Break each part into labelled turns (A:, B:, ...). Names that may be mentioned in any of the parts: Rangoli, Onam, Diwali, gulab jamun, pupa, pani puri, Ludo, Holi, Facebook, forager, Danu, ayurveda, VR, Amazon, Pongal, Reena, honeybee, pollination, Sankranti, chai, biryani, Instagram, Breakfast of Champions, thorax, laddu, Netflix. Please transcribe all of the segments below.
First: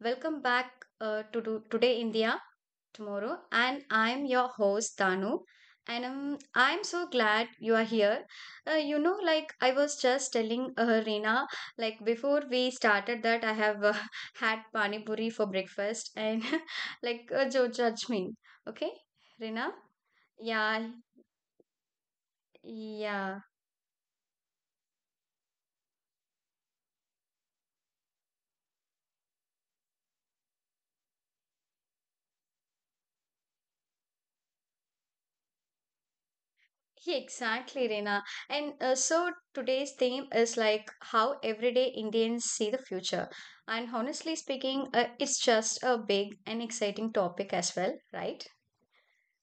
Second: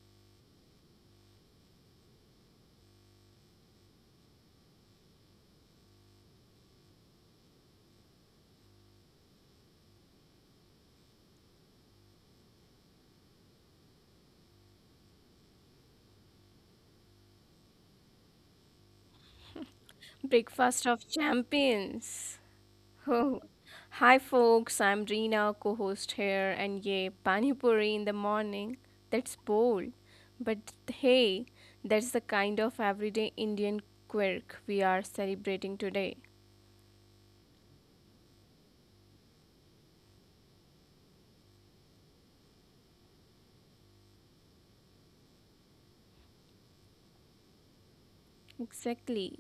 A: welcome back to do Today India tomorrow, and I'm your host Danu, and I'm so glad you are here. Like I was just telling Reena, like before we started that I have had pani puri for breakfast, and like don't judge me, okay, Reena?
B: Breakfast
A: Yeah,
B: of Champions. Oh.
A: yeah.
B: Hi, folks. I'm Reena, co host here, and yay, pani puri in the morning. That's bold. But hey, that's the kind of everyday Indian quirk we are celebrating today.
A: Yeah, exactly, Reena. And So today's theme is like how everyday Indians see the future. And honestly speaking, it's just a big and exciting topic as well, right?
B: Exactly.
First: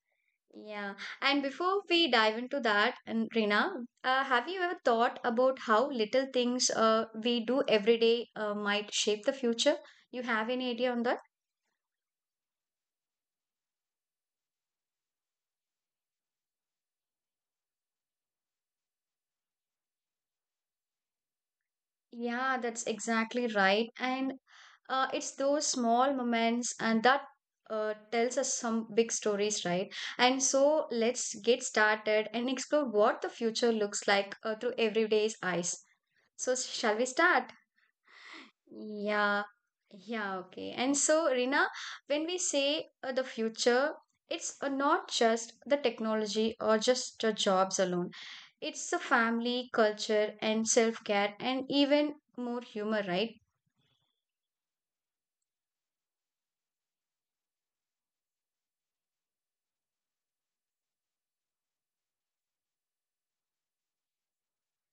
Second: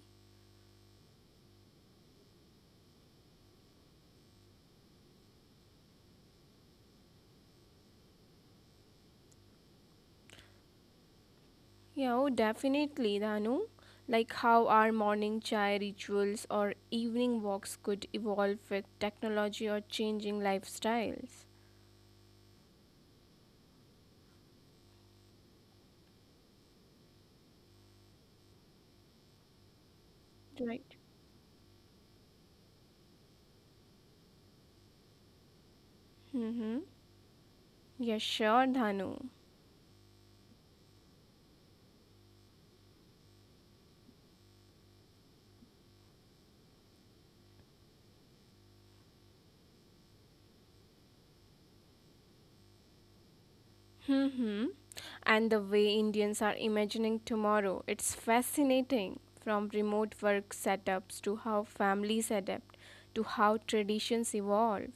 A: Yeah. And before we dive into that, and Reena, have you ever thought about how little things we do every day might shape the future? You have any idea on that?
B: Yeah, oh, definitely, Danu. Like how our morning chai rituals or evening walks could evolve with technology or changing lifestyles.
A: Yeah, that's exactly right. And it's those small moments and that tells us some big stories, right? And so
B: Right.
A: let's get started and explore what the future looks like through everyday's eyes. So,
B: Mm-hmm.
A: shall we start?
B: Yeah, sure, Dhanu.
A: Yeah, yeah, okay. And so, Rina, when we say the future, it's not just the technology or just the jobs alone. It's the family, culture, and self-care, and even more humor, right?
B: Hmm. And the way Indians are imagining tomorrow, it's fascinating. From remote work setups to how families adapt, to how traditions evolve,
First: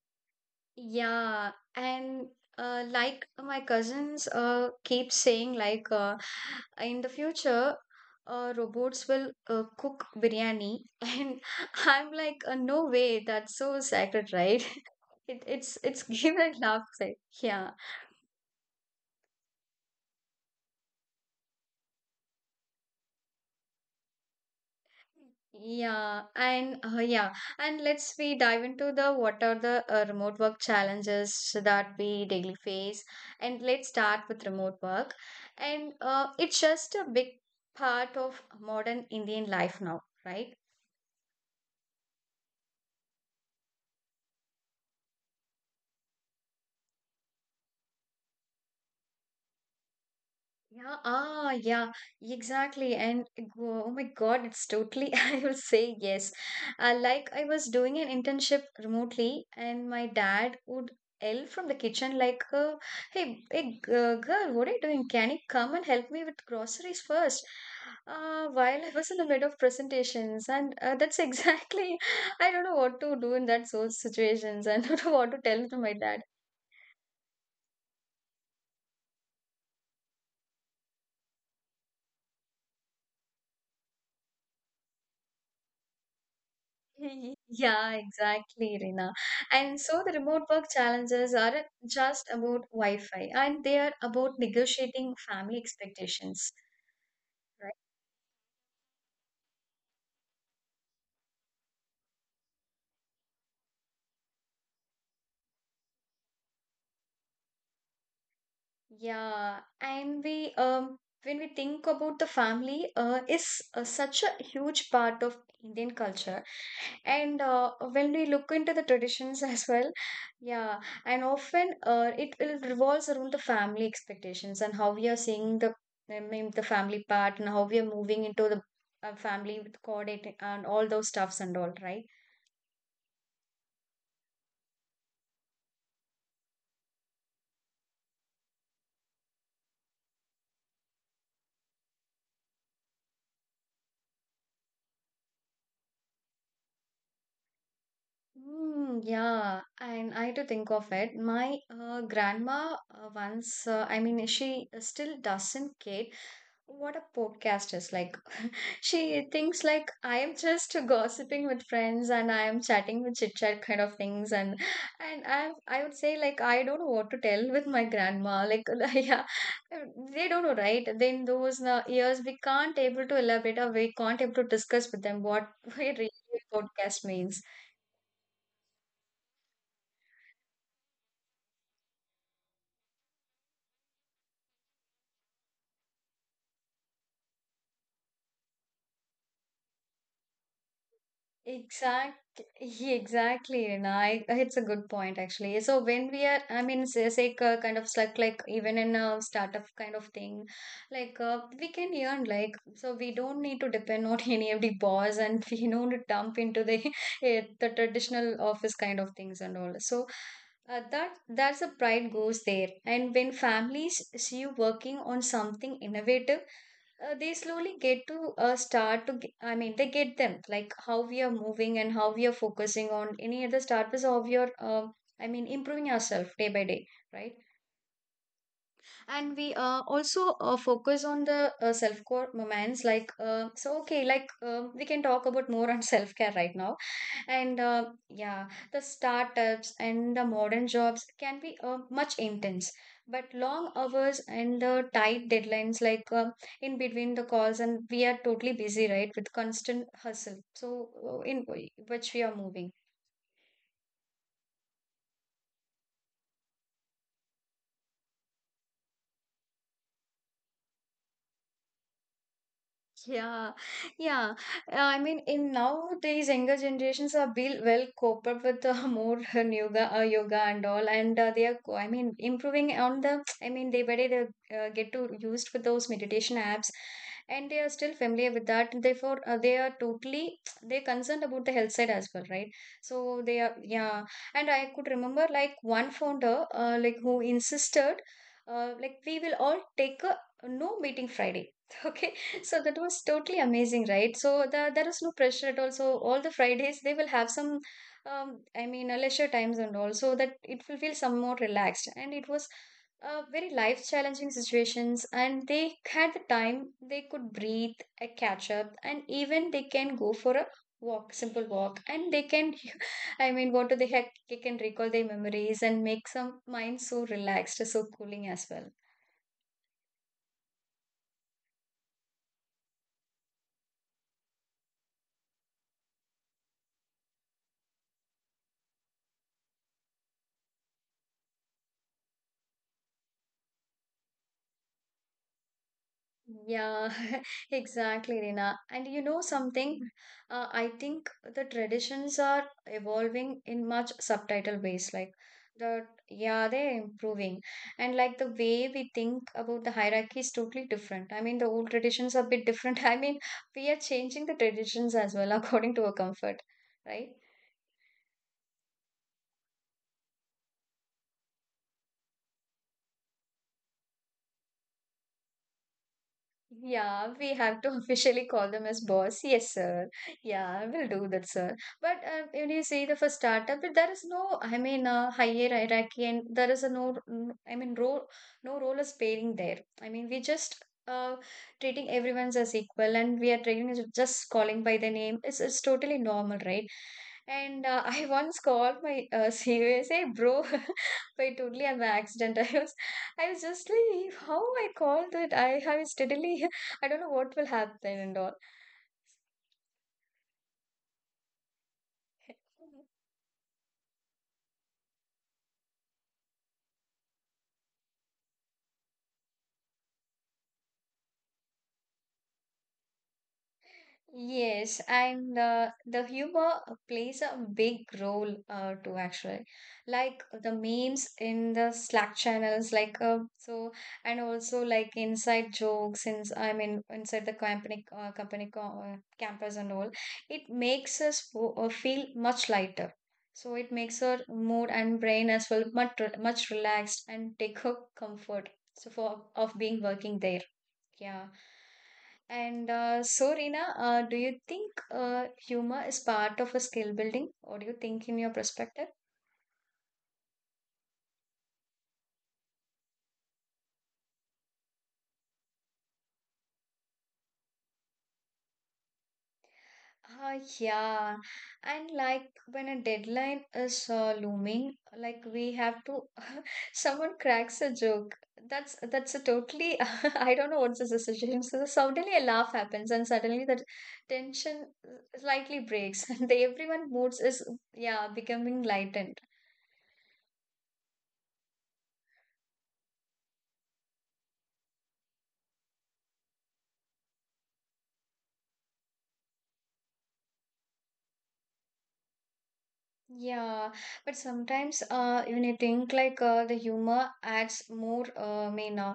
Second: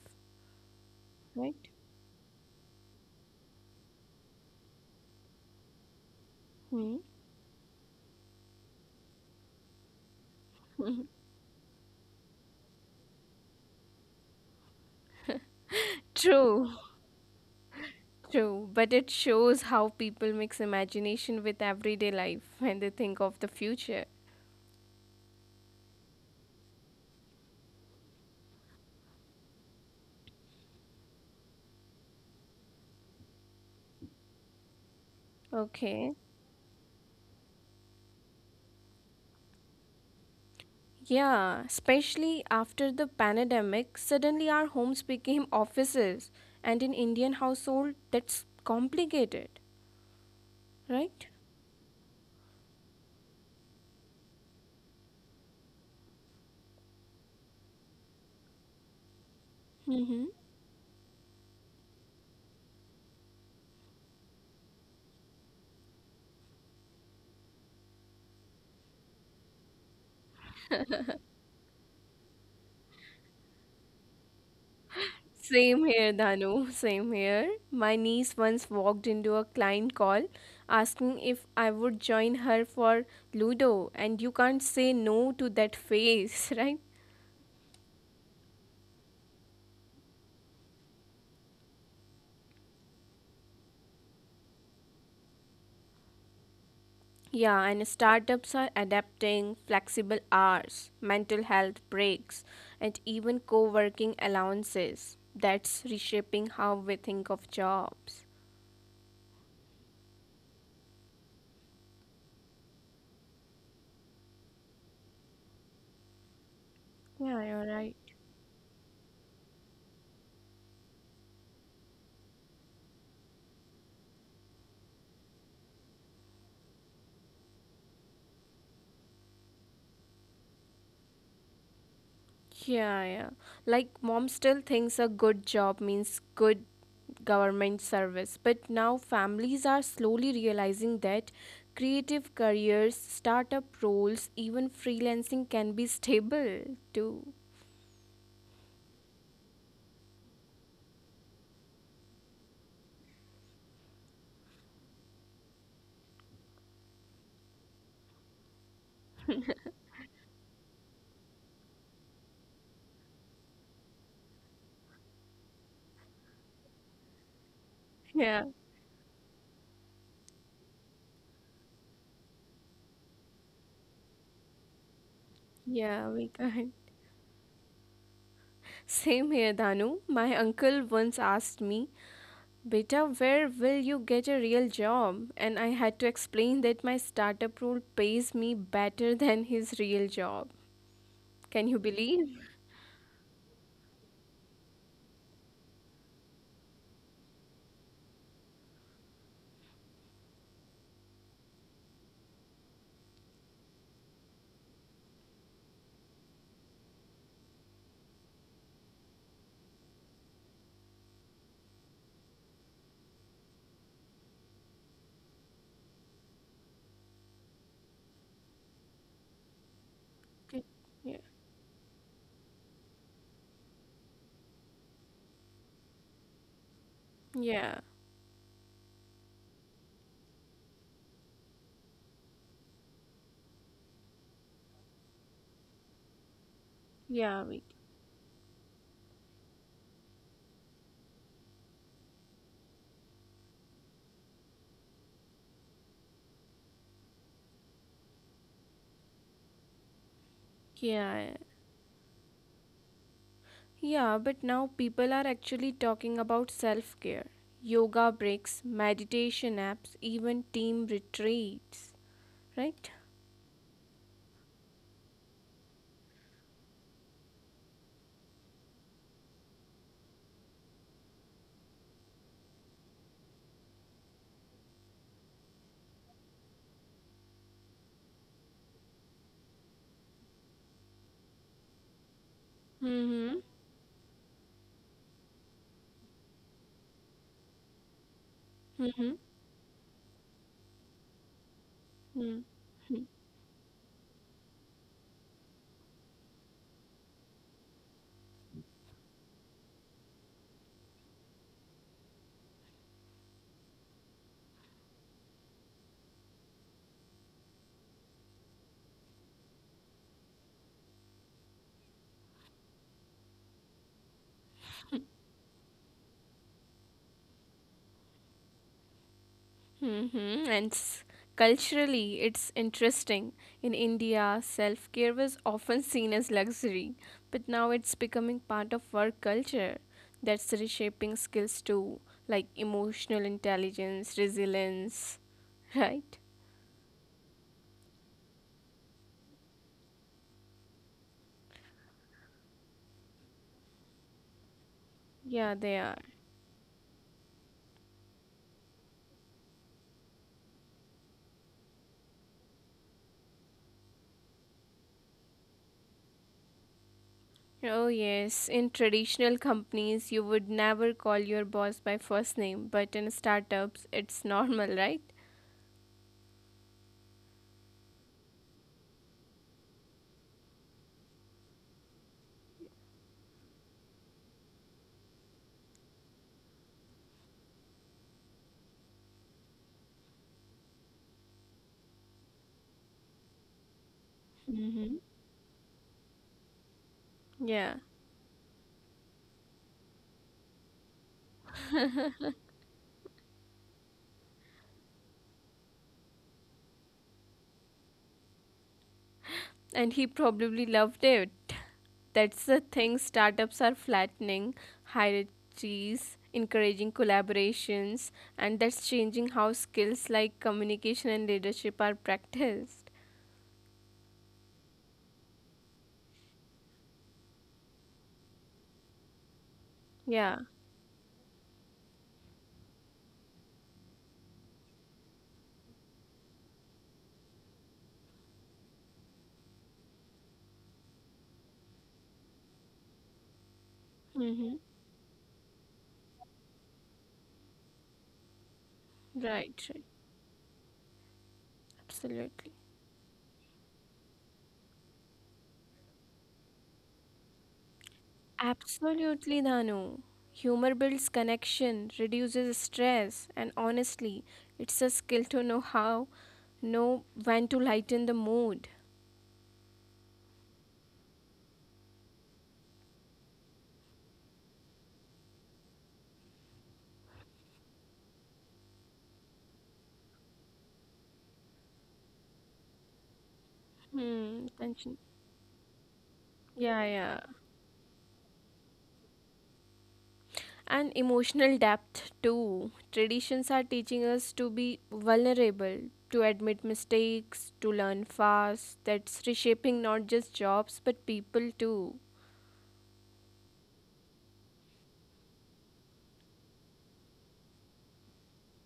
A: Yeah,
B: right?
A: and like my cousins keep saying, like
B: Hmm.
A: in the future, robots will cook biryani, and I'm like, no way, that's so sacred, right? It's give and
B: True,
A: laugh side. Yeah.
B: true. But it shows how people mix imagination with everyday life when they think of the future.
A: Yeah, and and let's we dive into the what are the remote work challenges that we daily face, and let's start with remote work, and
B: Okay.
A: it's just a big part of modern Indian life now, right?
B: Yeah, especially after the pandemic, suddenly our homes became offices. And in Indian household, that's complicated,
A: Yeah,
B: right?
A: yeah, exactly. And oh my God, it's totally, I will say yes. Like I was doing an internship remotely, and my
B: Mm-hmm.
A: dad would yell from the kitchen, like, hey, hey, girl, what are you doing? Can you come and help me with groceries first? While I was in the middle of presentations, and that's exactly, I don't know what to do in that sort of situations. I don't know what to tell to
B: Same
A: my
B: here,
A: dad.
B: Dhanu. Same here. My niece once walked into a client call asking if I would join her for Ludo, and you can't say no to that face, right?
A: Yeah, exactly, Rina. And so the remote work challenges aren't just about Wi-Fi, and they are about negotiating family expectations, right?
B: Yeah, and startups are adapting flexible hours, mental health breaks, and even co working allowances. That's reshaping how we think of jobs.
A: Yeah, and we when we think about the family is such a huge part of Indian culture. And
B: Yeah, you're right.
A: when we look into the traditions as well, yeah, and often it revolves around the family expectations and how we are seeing the I mean, the family part and how we are moving into the family with coordinating and all those stuffs and all, right?
B: Yeah, yeah. Like mom still thinks a good job means good government service, but now families are slowly realizing that creative careers, startup roles, even freelancing can be stable too.
A: Yeah, and I had to think of it. My grandma once, I mean, she still doesn't get what a podcast is like. She thinks like I am just gossiping with friends and I am chatting with chit chat kind of things, and I would say like I don't know what to tell with my
B: Yeah.
A: grandma. Like yeah, they don't know, right? Then those years we can't able to elaborate or we can't able to discuss with them what we
B: Yeah,
A: really
B: we can.
A: podcast means.
B: Same here, Danu. My uncle once asked me, Beta, where will you get a real job? And I had to explain that my startup role pays me better than his real job. Can you believe?
A: Yeah, exactly. And I, it's a good point actually. So when we are, I mean, kind of stuck, like even in a startup kind of thing, like we can earn, like so we don't need to depend on any of the boss, and we don't need to dump into the the traditional office kind of things and all. So that's a pride goes there. And when families see you working on something innovative they slowly get to I mean they get them
B: Okay.
A: like how
B: Yeah,
A: we are moving and how we are focusing on any other start was of your I mean improving yourself day by day, right?
B: yeah,
A: And we also focus on the self care moments like we can talk about more on self care right now,
B: yeah,
A: and
B: we,
A: yeah, the startups and the modern jobs can be much intense, but long hours and the tight deadlines like in between the calls and we are totally busy right with constant hustle, so
B: yeah,
A: in which we are moving.
B: yeah. But now people are actually talking about self care, yoga breaks, meditation apps, even team retreats, right?
A: Yeah, yeah. I mean, in nowadays, younger generations are be well cope up with more yoga and all, and they are, I mean, improving on the. I mean, they very they get to used with those meditation apps, and they are still familiar with that. Therefore, they are totally they're concerned about the health side as well, right? So
B: Mm-hmm.
A: they are, yeah. And I could remember like one founder, like who insisted, like we will all take a no meeting Friday. Okay, so that
B: Mm-hmm.
A: was totally amazing, right? So the, there was no pressure at all. So all the Fridays they will have some, I mean, leisure times and all, so that it will feel somewhat relaxed. And it was very life challenging situations, and they had the time. They could breathe, catch up, and even they can go for a walk, simple walk, and they can, I mean, what do they have? They can recall their memories and make some mind so relaxed, so cooling as well.
B: Mm-hmm. Culturally, it's interesting. In India, self care was often seen as luxury, but now it's becoming part of work culture. That's reshaping skills too, like emotional intelligence, resilience, right?
A: Yeah, exactly, Rina. And you know something? I think the traditions are evolving in much subtitle ways. Like
B: Yeah, they are.
A: the yeah, they're improving, and like the way we think about the hierarchy is totally different. I mean, the old traditions are a bit different. I mean, we are changing the traditions as well according to our comfort, right?
B: Oh, yes. In traditional companies, you would never call your boss by first name, but in startups, it's normal, right?
A: Yeah, we have to officially call them as boss. Yes, sir. Yeah, we will do that, sir. But when you say the first startup, there is no, I mean, higher hierarchy, and there is a no, n- I mean, role, no role is pairing there. I mean, we just uh, treating everyone's as equal, and we are treating as just calling by the
B: Mm-hmm.
A: name. It's totally normal, right? And
B: Yeah.
A: I once called my CEO and say, bro, by totally an accident. I was just like, how I called it? I have steadily, I don't know what will happen and all.
B: And he probably loved it. That's the thing. Startups are flattening hierarchies, encouraging collaborations, and that's changing how skills like communication and leadership are practiced.
A: Yes, and the humor plays a big role too, actually. Like the
B: Yeah.
A: memes in the Slack channels, like and also like inside jokes, since I mean inside the company, campus and all, it makes us feel much lighter. So it makes our mood
B: Mm-hmm.
A: and brain as well much much relaxed and take a comfort. So for of being
B: Right, right.
A: working there. Yeah. And
B: Absolutely.
A: so, Reena, do you think humor is part of a skill building? What do you think in your perspective?
B: Absolutely, Dhanu. Humor builds connection, reduces stress, and honestly, it's a skill to know how, know when to lighten the mood.
A: Yeah. And like when a deadline is looming, like we have to, someone cracks a joke. That's a totally, I don't know what's the situation. So suddenly a laugh happens, and suddenly the
B: Hmm,
A: tension
B: tension.
A: slightly breaks, and the
B: Yeah,
A: everyone
B: yeah.
A: moods is yeah becoming lightened.
B: And emotional depth too. Traditions are teaching us to be vulnerable, to admit mistakes, to learn fast. That's reshaping not just jobs but people too.
A: Yeah, but sometimes even I think like the humor adds more, uh, I mean, uh,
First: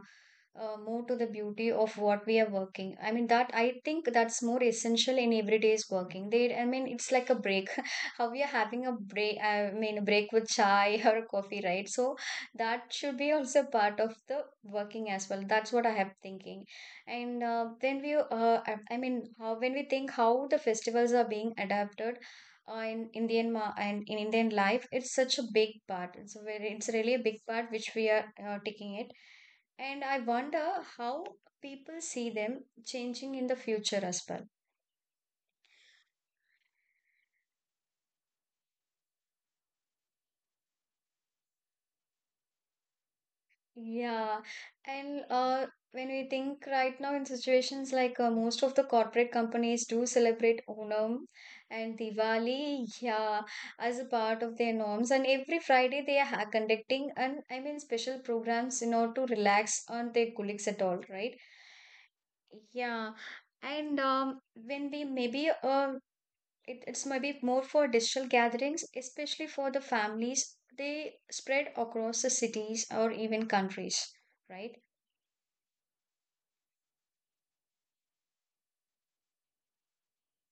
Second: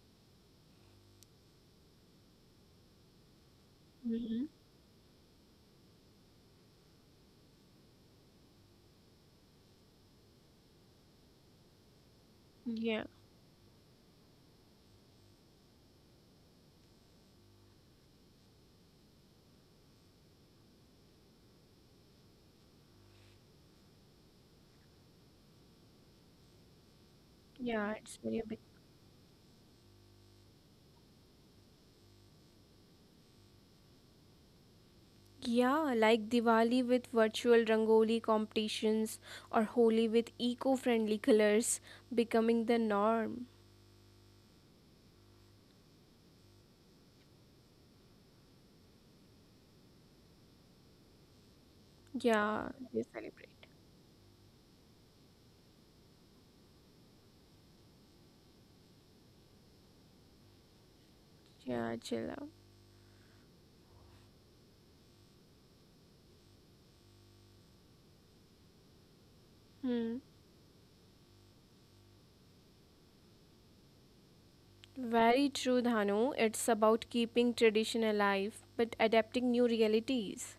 A: uh, more to the beauty of what we are working. I mean that I think that's more essential in everyday's working. They, I mean, it's like a break. How we are having a break, I mean, a break with chai or coffee, right? So that
B: Yeah,
A: should be also part of the working as well. That's what I have thinking. And when we, I mean, how when we think how the festivals are being adapted in and in Indian life, it's such a big part. It's a very, it's really a big part
B: yeah,
A: which we
B: it's
A: are
B: very big.
A: taking it, and I wonder how people see them changing in the future as well.
B: Yeah, like Diwali with virtual Rangoli competitions or Holi with eco friendly colors becoming the norm.
A: Yeah, and when we think right now in situations like most of the corporate companies do celebrate Onam and
B: Yeah, they
A: Diwali,
B: celebrate.
A: yeah, as a part of their norms. And every Friday they are conducting and I mean special programs in order to relax on their colleagues at all, right?
B: Yeah, chill out.
A: Yeah, and when we maybe it's maybe more for digital gatherings, especially for the
B: Hmm.
A: families. They spread across the cities or even countries, right?
B: Very true, Dhanu. It's about keeping tradition alive but adapting new realities.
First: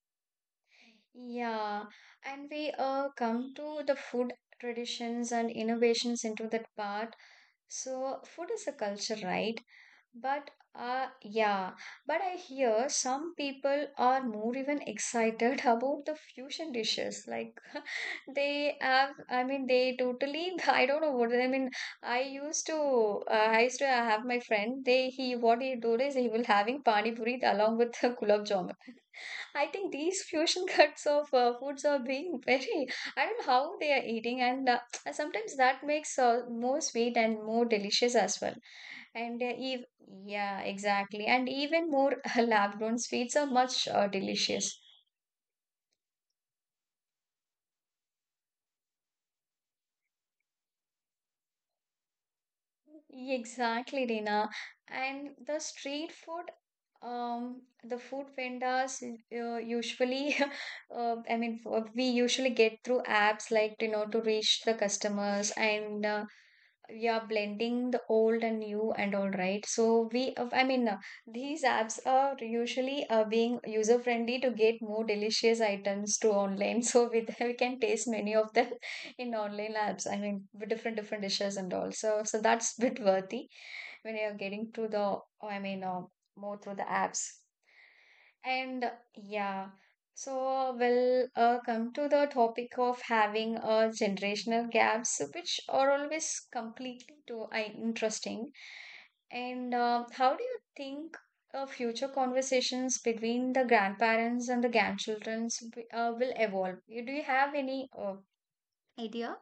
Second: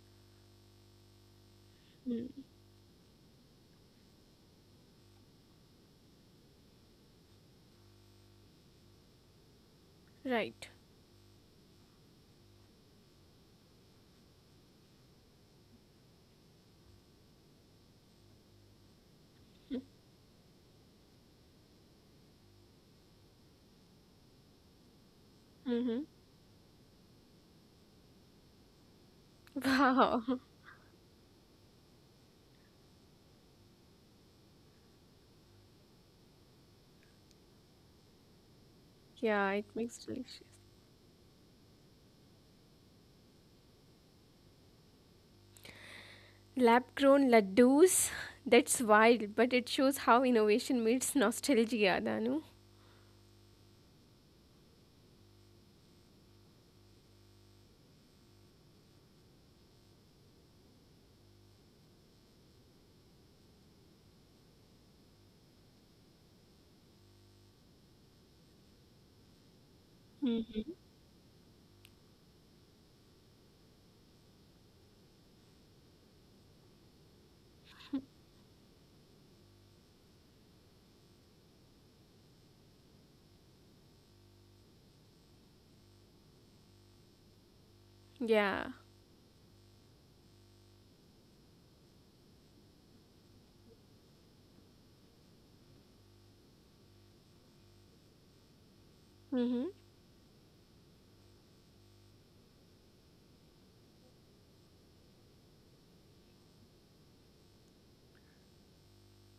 A: Yeah,
B: Hmm.
A: and we come to the food traditions and innovations into that part. So, food is a culture, right? But
B: Right.
A: uh, yeah, but I hear some people are more even excited about the fusion dishes. Like, they have, I mean, they totally. I don't know what I mean. I used to, uh, I used to have my friend. They, he, what he did
B: Mm-hmm.
A: is he will having pani puri along with the gulab jamun. I think
B: Wow.
A: these fusion cuts of foods are being very. I don't know how they are eating, and sometimes that makes more sweet and more delicious as well. And
B: Yeah, it
A: ev
B: makes delicious.
A: Yeah, exactly. And even more lab-grown sweets are much delicious.
B: Lab grown laddus. That's wild, but it shows how innovation meets nostalgia, Dhanu.
A: Exactly, Reena. And the street food, the food vendors usually, I mean, we usually get through apps like, to reach the customers. And yeah, blending the old and new and all right. So we
B: Mhm.
A: these apps are usually being user friendly to get more delicious items to online, so with we can taste many of them in online apps, I mean with different different dishes and all, so that's bit worthy when you're getting to the i mean uh, more through the apps.
B: Yeah.
A: And yeah, so we'll come to the topic of having a generational gaps, which are always completely too interesting.
B: Mm-hmm.
A: And how do you think future conversations between the grandparents and the grandchildren will evolve? Do you have any idea?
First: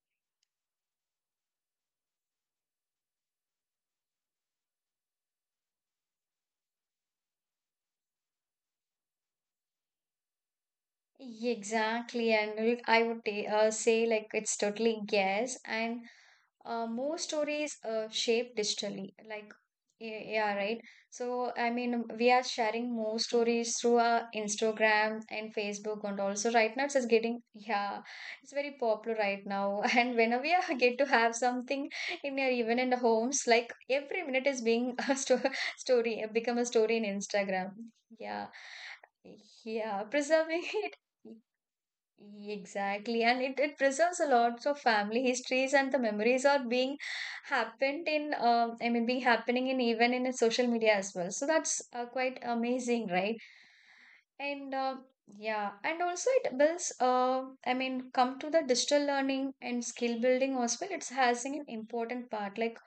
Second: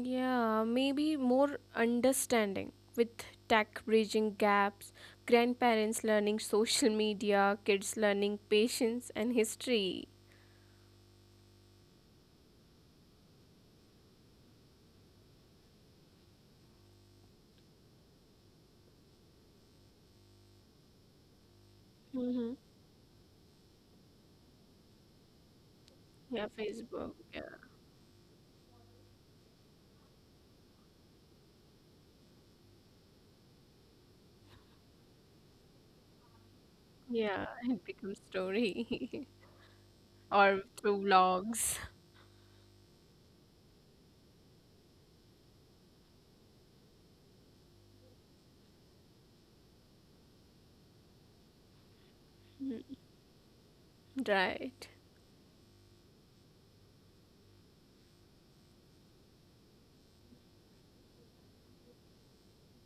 B: Yeah, maybe more understanding with tech bridging gaps, grandparents learning social media, kids learning patience and history.
A: Exactly, and I would say like it's totally guess and more stories shaped digitally, like yeah, right. So I mean we are sharing more stories through our Instagram and Facebook, and
B: Yeah,
A: also right now it's
B: Facebook.
A: getting,
B: Yeah,
A: yeah, it's very popular right now. And whenever get to have something in your even in the homes, like every minute is being a story, become a story in
B: yeah,
A: Instagram.
B: it becomes
A: Yeah,
B: story.
A: yeah,
B: Or
A: preserving
B: through
A: it.
B: vlogs.
A: Exactly, and it preserves a lots of family histories, and the memories are being happened in, I mean being happening in even in a social media as well. So that's quite
B: Mm.
A: amazing, right? And
B: Right.
A: yeah, and also it builds, I mean, come to the digital learning and skill building as well. It's having an important part. Like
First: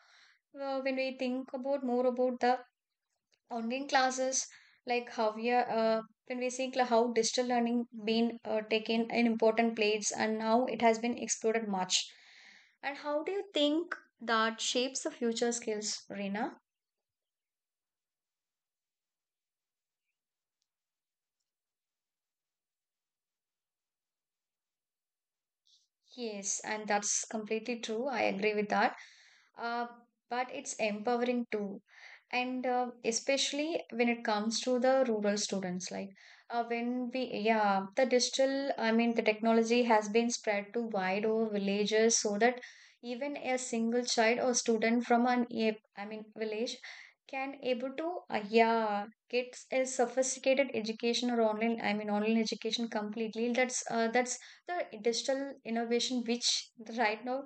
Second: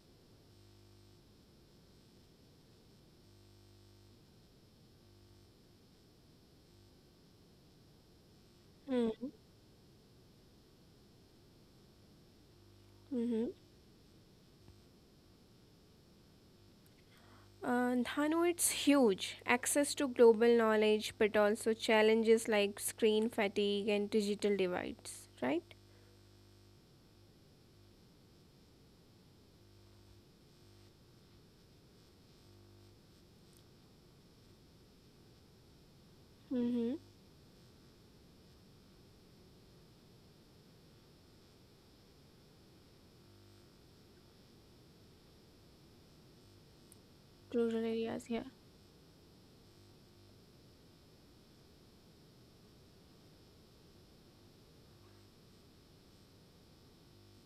A: when we think about more about the online classes, like how we are when we see how digital learning been taken an important place, and how it has been exploded much, and how do you
B: Mm-hmm.
A: think that shapes the future skills, Reena?
B: And Hanu, it's huge. Access to global knowledge, but also challenges like screen fatigue and digital divides. Right.
A: Yes, and that's completely true, I agree with that. uh, but it's empowering too. And especially when it comes to the rural students, like
B: Mm-hmm.
A: when we, yeah, the digital, I mean the technology, has been spread to wide over villages, so that even a single child or student from I mean village can
B: Rural
A: able to
B: areas. Yeah.
A: yeah, get a sophisticated education or online, I mean online education, completely. That's that's the digital innovation which right now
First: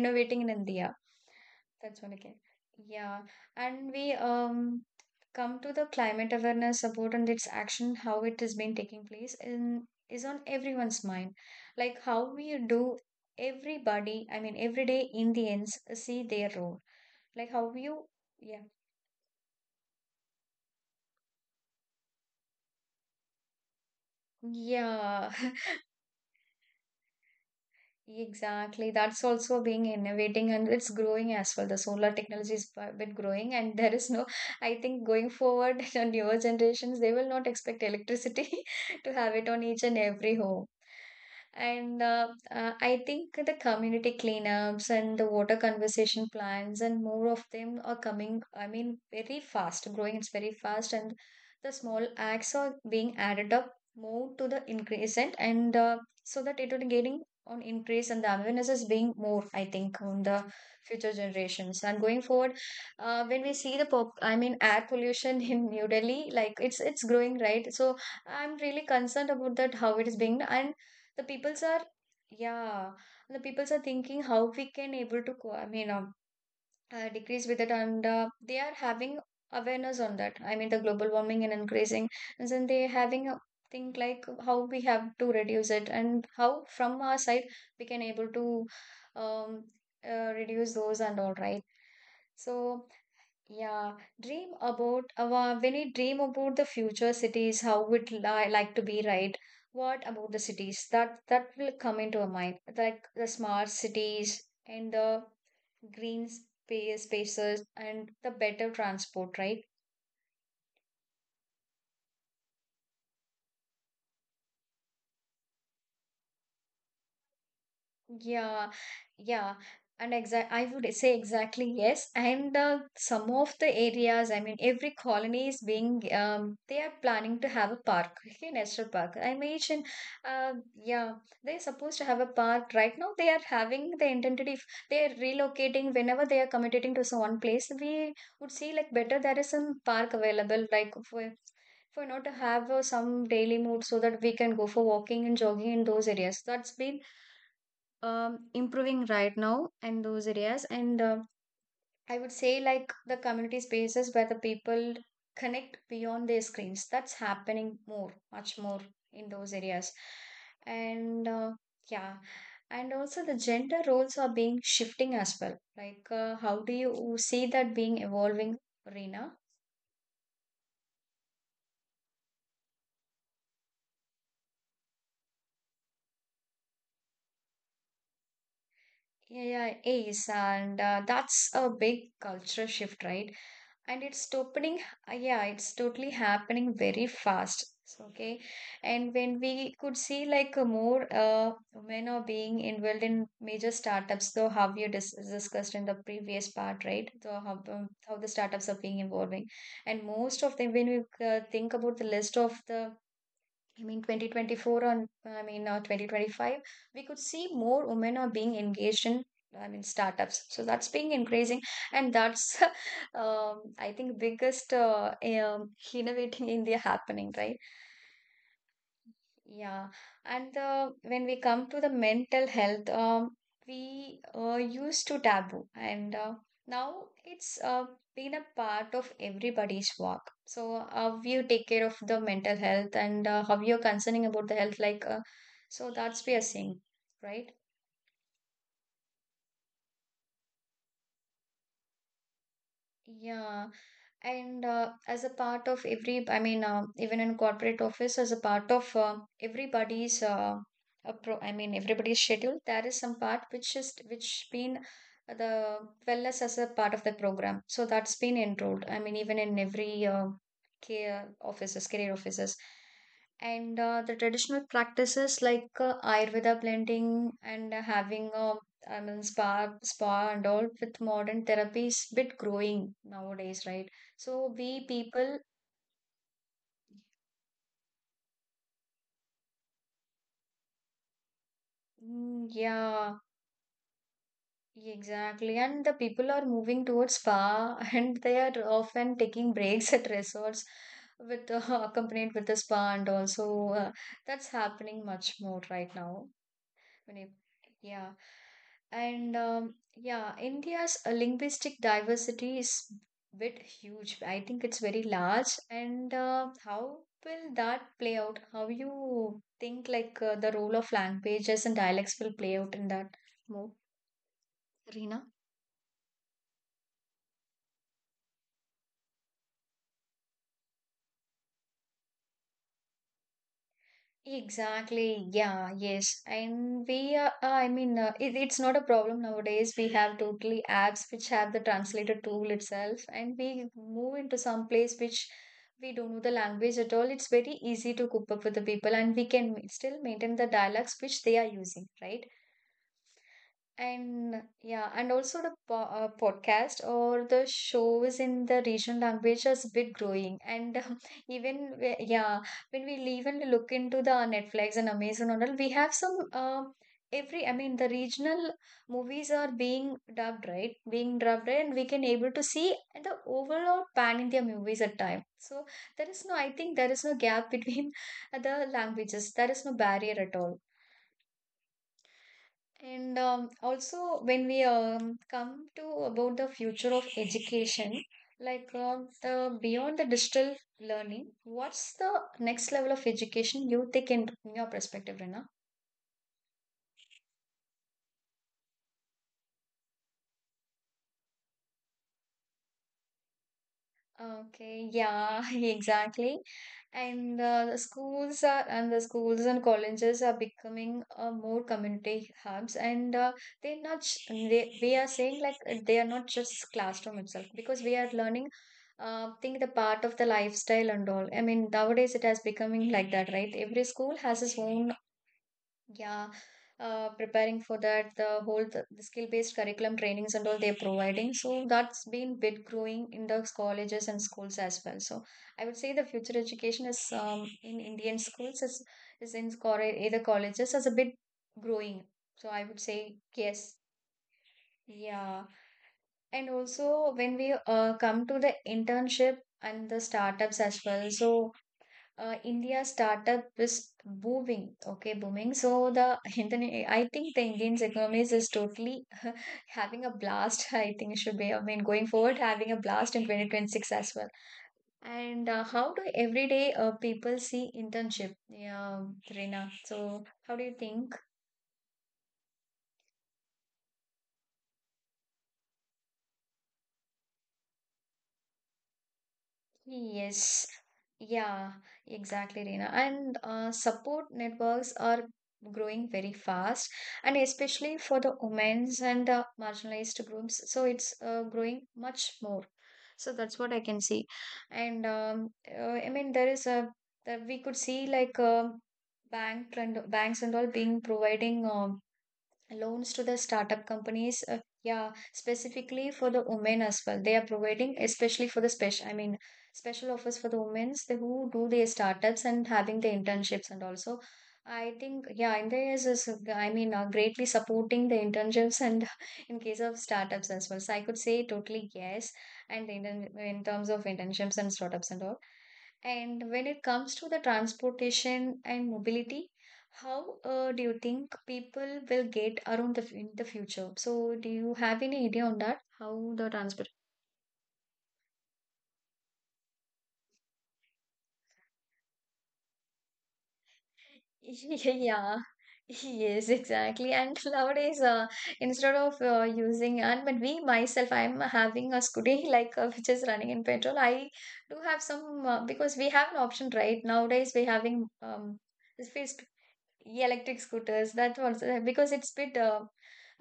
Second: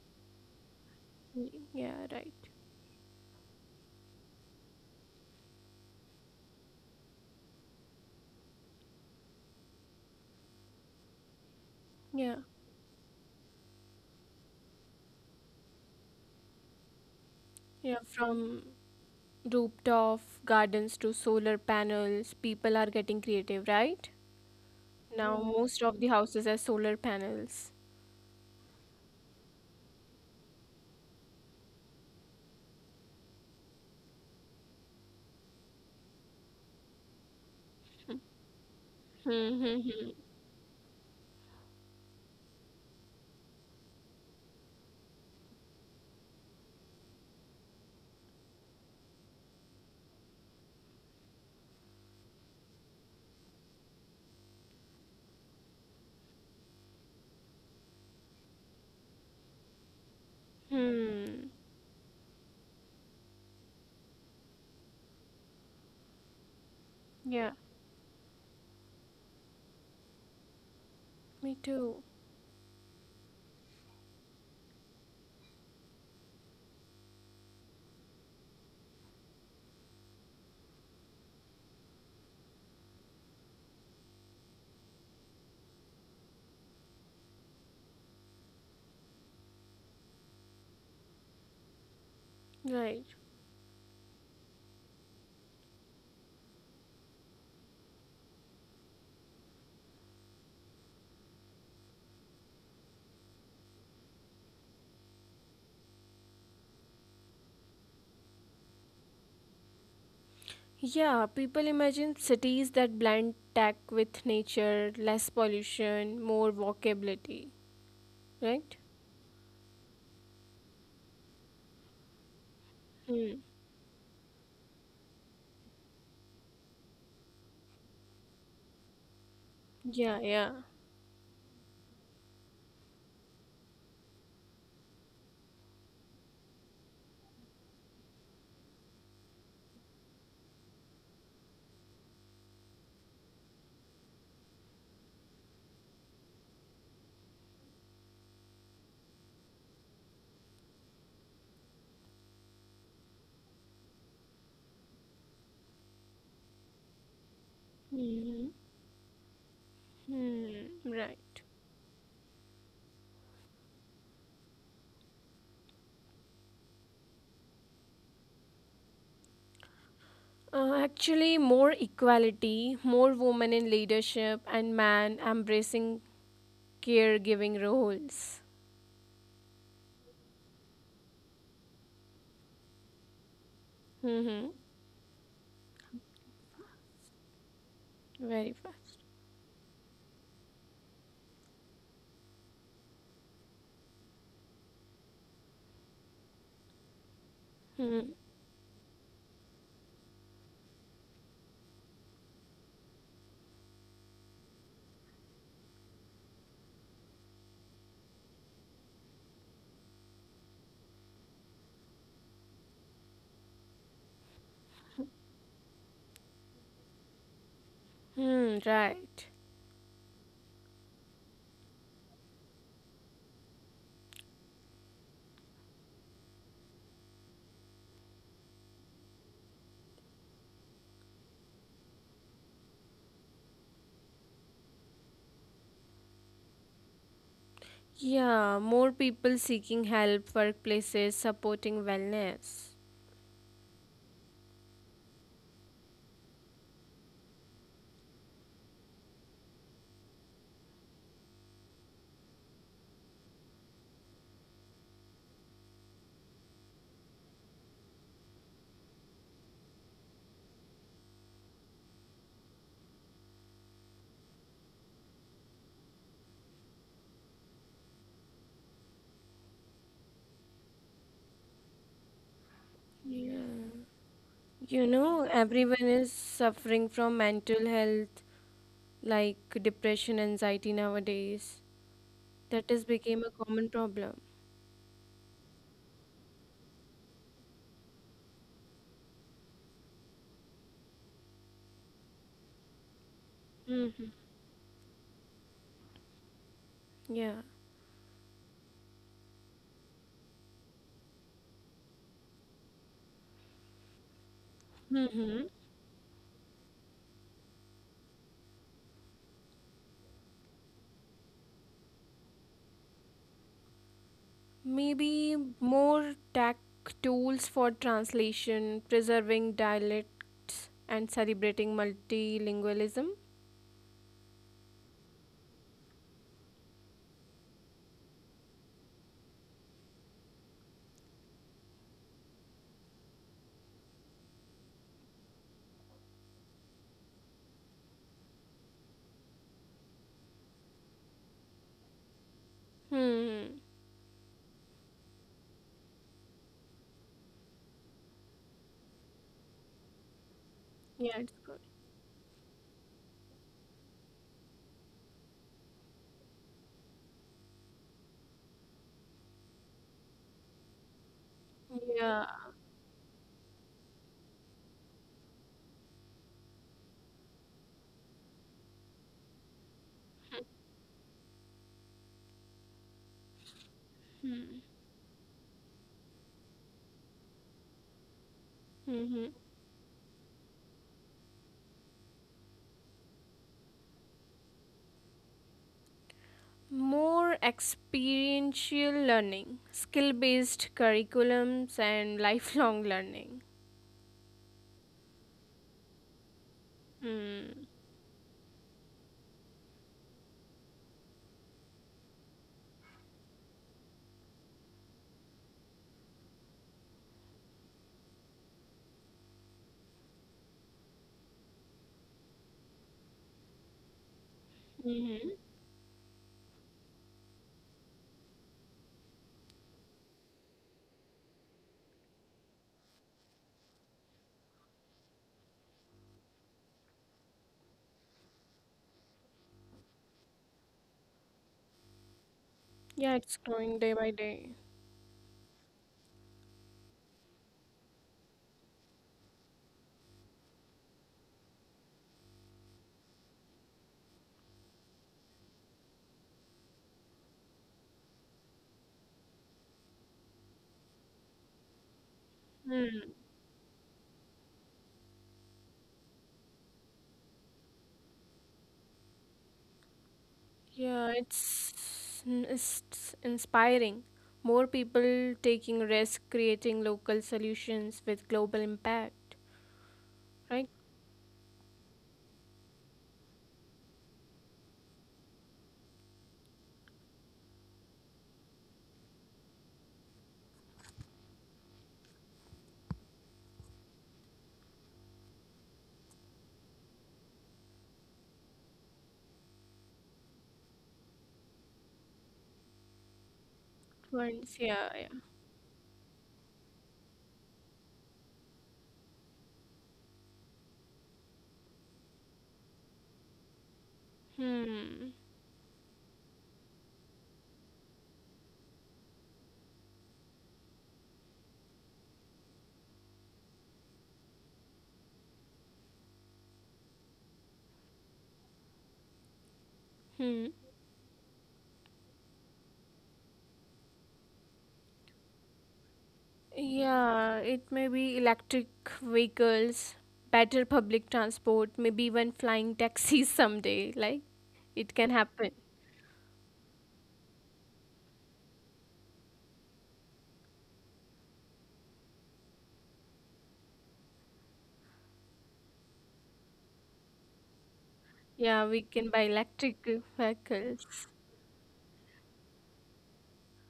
A: innovating in India.
B: Y-
A: That's
B: Yeah.
A: one,
B: Right.
A: okay. Yeah, and we come to the climate awareness support and its action, how it has been taking place in, is on everyone's mind. Like how
B: Yeah.
A: we do, everybody, I mean everyday Indians see their role. Like how
B: Yeah.
A: you, yeah.
B: From rooftop gardens to solar panels, people are getting creative. Right.
A: Yeah.
B: Now, most of the houses have solar panels.
A: Exactly. That's also being innovating and it's growing as well. The solar technology is a bit growing, and there is no, I think, going forward, the newer generations, they will not expect electricity to
B: Hmm,
A: have it on
B: hmm,
A: each and
B: hmm.
A: every home. And I think the community cleanups and the water conservation plans and more of them are coming, I mean, very fast, growing, it's very fast, and the small acts are being added up more to the increasant, and so that it would getting on increase, and the awareness is being more, I think, on the future
B: Hmm.
A: generations and going forward. When we see the pop I mean air pollution in New Delhi, like it's growing,
B: Yeah,
A: right? So I'm really concerned about that, how it is being, and the
B: me
A: peoples are,
B: too.
A: yeah, the peoples are thinking how we can able to I mean, decrease with it. And they are having awareness on that, I mean the global warming and increasing, and then they having a think, like how we have to reduce it, and how from our side we can able to, um, reduce those and all right. So
B: Right.
A: yeah, dream about our when we dream about the future cities, how would like to be, right? What about the cities that will come into our mind, like the smart cities and the green spaces and the better transport, right?
B: Yeah, people imagine cities that blend tech with nature, less pollution, more walkability,
A: Yeah,
B: right?
A: yeah, and exact I would say exactly yes. And some
B: Hmm.
A: of the areas, I mean, every colony is being, they are planning to have a park, okay, national park. I mentioned,
B: Yeah, yeah.
A: uh, yeah, they're supposed to have a park right now. They are having the intended. If they are relocating, whenever they are committing to some one place, we would see like better there is some park available, like for you know, to have some daily mood, so that we can go for walking and jogging in those areas. That's been improving right now in those areas. And I would say like the community spaces where the people connect beyond their screens, that's happening more,
B: Hmm.
A: much more in those areas.
B: Hmm.
A: And
B: Right.
A: yeah, and also the gender roles are being shifting as well, like how do you see that being evolving, Reena?
B: Actually, more equality, more women in leadership, and man embracing caregiving roles.
A: Yeah, yeah, it is, and that's a big culture shift, right? And it's
B: Mm-hmm.
A: opening yeah, it's totally happening very fast, so, okay.
B: Very fast.
A: And when we could see like more women are being involved in major startups, though how you discussed in the previous part, right? So
B: Hmm.
A: how the startups are being evolving, and most of them, when we think about the list of the, I mean, 2024 on, I mean, 2025, we could see more women are being engaged in, I mean, startups. So that's being increasing. And that's, I think, biggest innovating India happening, right?
B: Hmm. Right.
A: Yeah, and when we come to the mental health, we used to taboo, and now it's been a part of everybody's work. So, how you take care of the mental health, and how you're concerning about the health, like, so that's we are saying, right?
B: Yeah, more people seeking help, workplaces supporting wellness.
A: Yeah, and as a part of every, I mean even in corporate office, as a part of everybody's I mean everybody's schedule, there is some part which is which been the wellness, as a part of the program, so that's been enrolled, I mean even in every career offices. And the traditional practices like ayurveda blending and having a, I mean, spa and all with modern therapies, bit growing
B: Yeah. Yeah.
A: nowadays, right? So
B: You
A: we
B: know,
A: people,
B: everyone is suffering from mental health like depression, anxiety nowadays. That has become
A: yeah,
B: a common problem.
A: exactly. And the people are moving towards spa and they are often taking breaks at resorts with accompanied with the spa, and also uh,
B: Mm-hmm.
A: that's happening much more right now. Twenty-
B: Yeah.
A: Yeah. And yeah, India's linguistic diversity is bit huge. I think it's very
B: Mm-hmm.
A: large. And how will that play out? How you think like the role of languages and dialects will play out in that move, Reena?
B: Maybe more tech tools for translation, preserving dialects, and celebrating multilingualism.
A: Exactly. Yeah, yes. And we are, I mean, it's not a problem nowadays. We have totally apps which have the translator tool itself, and we move into some place which we don't know the language at all. It's very easy to cope up with the people, and we can still maintain the dialects which they are using, right?
B: Hmm.
A: And yeah, and also the po podcast or the shows in the regional language has been growing. And
B: Yeah, it's good.
A: even yeah, when we even look into the Netflix and Amazon and all, we have some every, I mean the regional movies are being dubbed, right, being dubbed right, and we can
B: Yeah.
A: able to see the overall pan India movies at time. So there is no, I think there is no gap between the languages. There is no barrier at all. And also, when
B: Hmm.
A: we come to about the future of education, like
B: Mm-hmm.
A: the beyond the digital learning, what's the next level of education you think in your perspective, Rina?
B: More experiential learning, skill based curriculums, and lifelong learning.
A: Okay, yeah, exactly. and
B: Hmm.
A: the schools are and the schools and colleges are becoming more community hubs and they're not sh- they, we are saying like they are not just classroom itself because we are learning, think the part of the lifestyle and all. I mean nowadays it has becoming like that, right? Every school has its own,
B: Mm-hmm.
A: yeah, preparing for that, the whole the skill-based curriculum trainings and all they're providing. So that's been bit growing in the colleges and schools as well. So I would say the future education is in Indian schools is either colleges as a bit growing. So I would
B: Yeah,
A: say
B: it's growing day
A: yes,
B: by day.
A: yeah. And also when we come to the internship and the startups as well. So India startup is booming. Okay, booming. So the Indian, I think the Indian's economy is totally having a blast. I think it should be. I mean, going forward, having a
B: Hmm.
A: blast in 2026 as well. And how do everyday people see internship? Yeah, Reena. So how do you
B: Yeah,
A: think?
B: it's inspiring. More people taking risk, creating local solutions with global impact. Right?
A: Yes, yeah, exactly, Reena. And support networks are growing very fast, and especially for the women's and the marginalized groups. So it's growing much more. So that's what I can see. And I mean, there is a that we could see like bank and banks and all being providing loans to the startup
B: Once,
A: companies,
B: yeah, yeah.
A: yeah, specifically for the women as well, they are providing especially for the special, I mean special offers for the women who do their startups and having the internships and also
B: Hmm.
A: I think yeah India is greatly supporting the internships and in case of startups as well, so I could say totally yes. and in, in terms of internships and startups and all, and when it comes to the transportation and mobility,
B: Hmm.
A: how do you think people will get around in the future? So, do you have any idea on that? How the transport?
B: Yeah, it may be electric vehicles, better public transport, maybe even flying taxis someday. Like, it can happen.
A: Yeah, yes, exactly. And nowadays, instead of using, and but we myself, I'm having a scooty which is running in petrol. I do have some because we have an option, right? Nowadays, we having
B: Yeah, we can buy
A: if it's
B: electric
A: Yeah, electric
B: vehicles.
A: scooters. That also because it's bit uh,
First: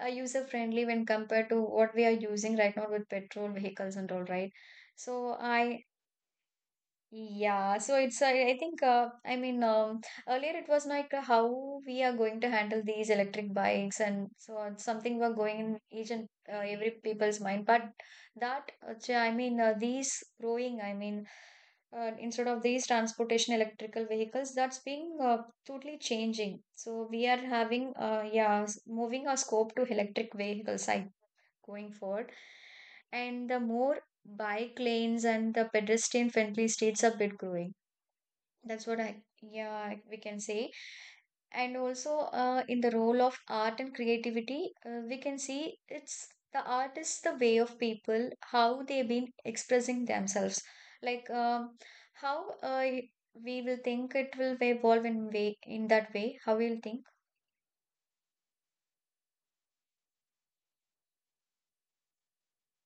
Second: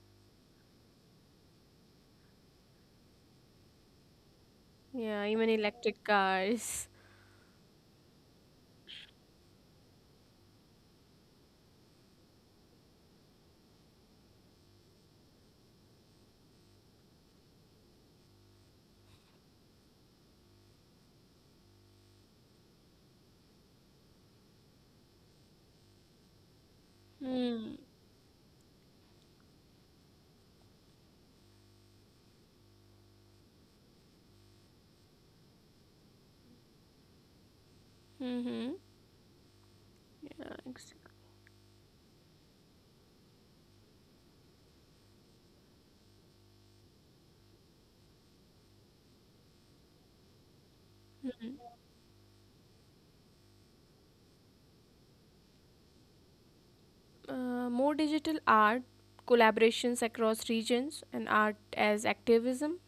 A: uh, user friendly when compared to what we are using right now with petrol vehicles and all, right?
B: Yeah,
A: So
B: even
A: I
B: electric cars.
A: yeah, so it's I think I mean earlier it was like how we are going to handle these electric bikes and so on, something were going in each and every people's mind. But that ch- I mean these growing, I mean instead of these transportation electrical vehicles, that's being totally changing. So we are
B: Mm.
A: having yeah, moving our scope to electric vehicles. I going forward and the more bike lanes and the pedestrian friendly streets are bit growing.
B: Mm-hmm.
A: That's what I yeah we can
B: Yeah,
A: say.
B: exactly.
A: And also in the role of art and creativity, we can see it's the art is the way of people how they've been expressing themselves. Like how we will think it will evolve in way in that way. How we'll think
B: More digital art, collaborations across regions, and art as activism.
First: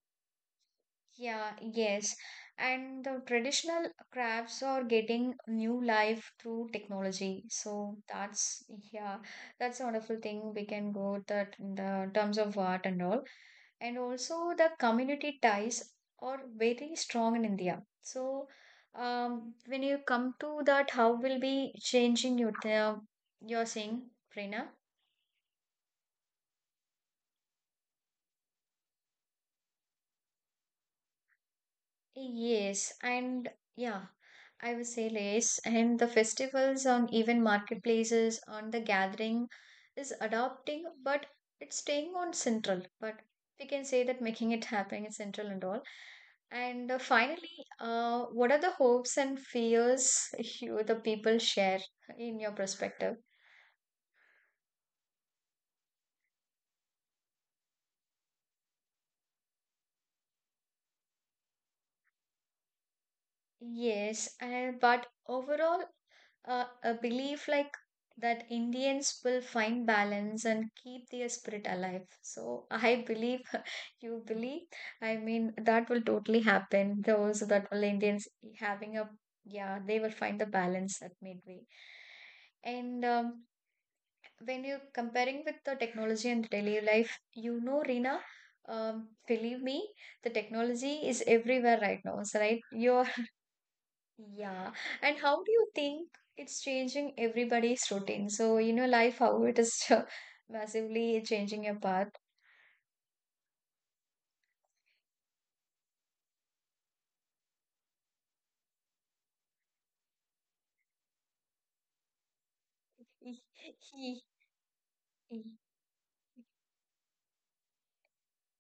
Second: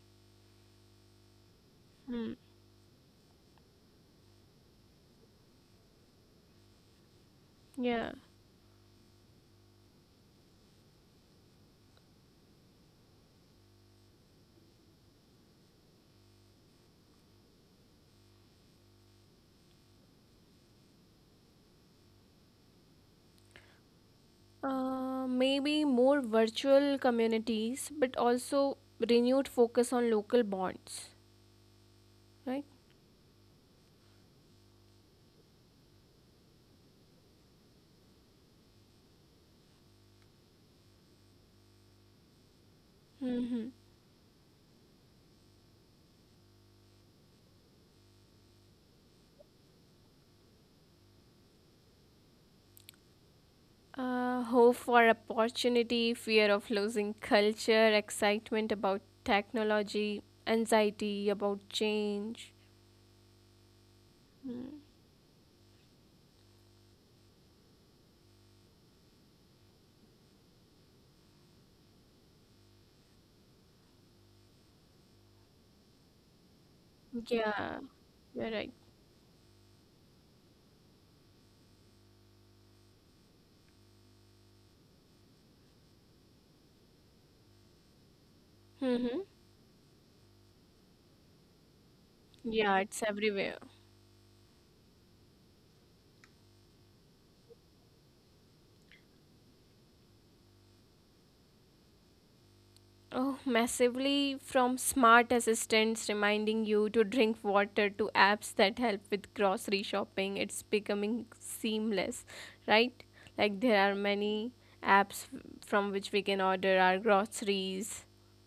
A: Yeah, yes.
B: Mm.
A: And the traditional crafts are getting new life through technology. So
B: Yeah.
A: that's, yeah, that's a wonderful thing we can go that in the terms of art and all. And also the community ties are very strong in India. So when you come to that, how will be changing your, you're saying, Prerna?
B: Maybe more virtual communities, but also renewed focus on local bonds, right?
A: Yes, and yeah, I would say yes. And the festivals on even marketplaces on the gathering is adopting, but it's staying on central. But we
B: Mm-hmm.
A: can say that making it happen in central and all. And finally, what are the hopes and fears you the people share in your perspective?
B: Hope for opportunity, fear of losing culture, excitement about technology, anxiety about change.
A: Yes, and
B: Mm.
A: but overall, a belief like that Indians will find balance and keep their spirit alive. So I believe you believe. I mean, that will totally happen. Those that will
B: Yeah,
A: Indians
B: you're right.
A: having a yeah, they will find the balance at midway. And when you're comparing with the technology and daily life, you know, Reena,
B: Mm-hmm.
A: believe me, the technology is everywhere right now. So, right,
B: Yeah,
A: you
B: it's everywhere.
A: yeah. And how do you think it's changing everybody's routine? So, you know, life, how it is massively changing your path.
B: Oh, massively. From smart assistants reminding you to drink water to apps that help with grocery shopping. It's becoming seamless, right? Like there are many apps f- from which we can order our groceries.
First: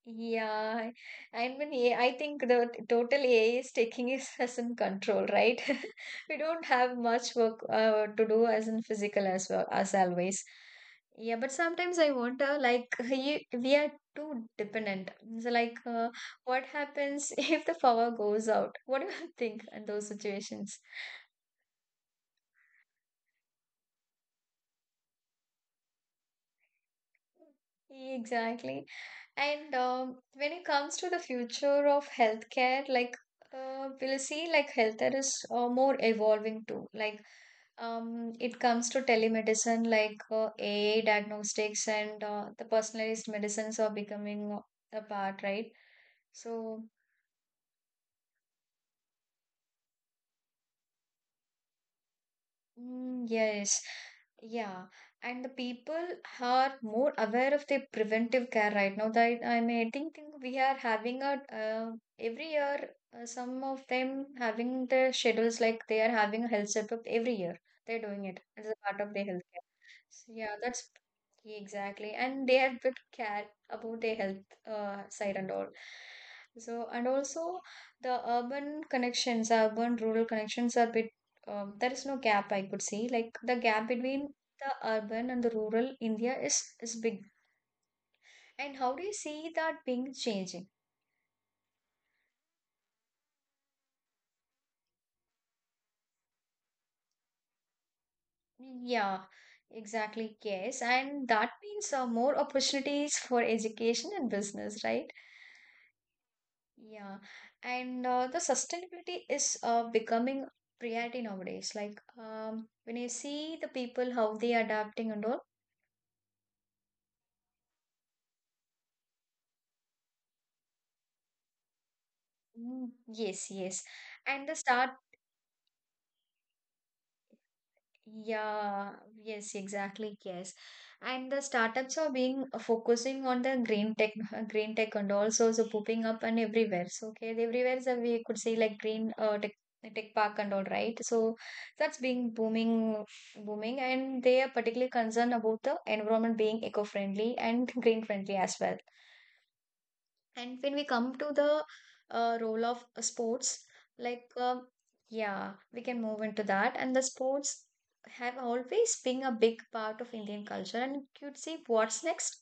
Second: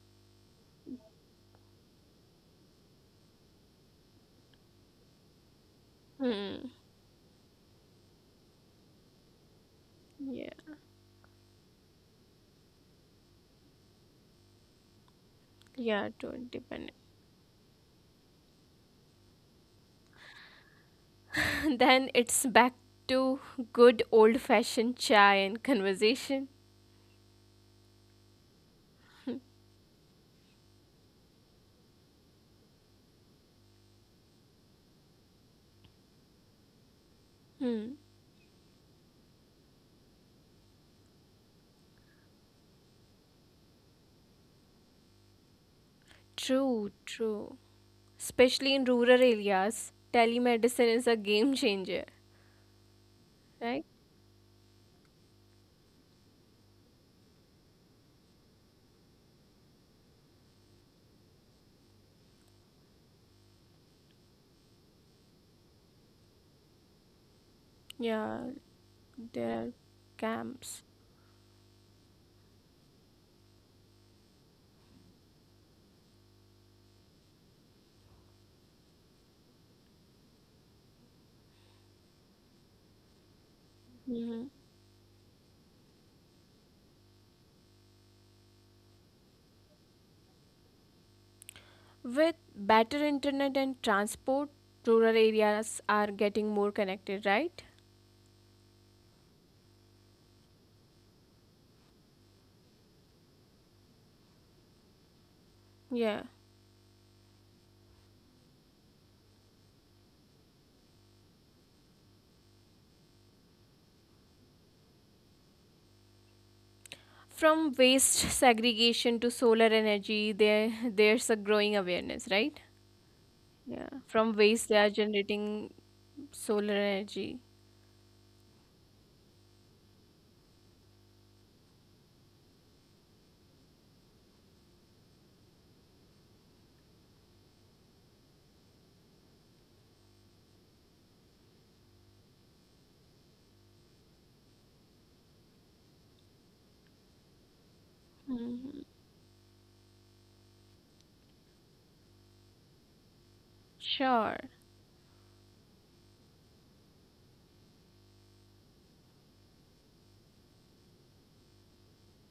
A: Yeah, I mean, yeah, I think the total AI is taking us as in control, right? We don't
B: Hmm.
A: have much work to do as in physical as well as always.
B: Yeah.
A: Yeah, but sometimes I wonder, like, you, we are too dependent. So, like,
B: Yeah, totally
A: what
B: depend.
A: happens if the power goes out? What do you think in those situations?
B: Then it's back to good old-fashioned chai and conversation.
A: Exactly. And when it comes to the future of healthcare, like we'll see, like healthcare is more evolving too. Like
B: Hmm.
A: it comes to telemedicine, like AI diagnostics and the personalized medicines are becoming a part, right? So
B: True, true. Especially in rural areas, telemedicine is a game changer,
A: mm, yes,
B: right?
A: yeah, and the people are more aware of the preventive care right now. That I mean, think we are having a every year some of them having their schedules like they are having a health checkup every year. They're doing
B: Yeah,
A: it as a part of their health
B: there
A: care.
B: are
A: So, yeah,
B: camps.
A: that's exactly, and they have bit care about their health side and all. So and also the urban connections, urban rural connections are bit there is no gap I could see. Like the gap between
B: Mhm.
A: the urban and the rural India is big. And how do you see that being changing?
B: With better internet and transport, rural areas are getting more connected, right?
A: Yeah, exactly. Yes, and that means more opportunities for education and business, right?
B: Yeah.
A: Yeah, and the sustainability is becoming priority nowadays. Like when you see the people how they are adapting and all.
B: From waste segregation to solar energy, there's a growing awareness, right?
A: Mm, yes, yes,
B: Yeah.
A: and
B: From
A: the
B: waste, they
A: start
B: are generating solar energy.
A: Yeah, yes, exactly, yes. And the startups are being focusing on the green tech, green tech and also so popping up and everywhere. So, okay, everywhere is a we could say like green tech, tech park and all, right? So that's being booming, booming, and they are particularly concerned about the environment being eco-friendly and green-friendly as well.
B: Mhm.
A: And when we come to the role of sports, like,
B: Sure.
A: yeah, we can move into that. And the sports have always been a big part of Indian culture. And you'd say, what's next?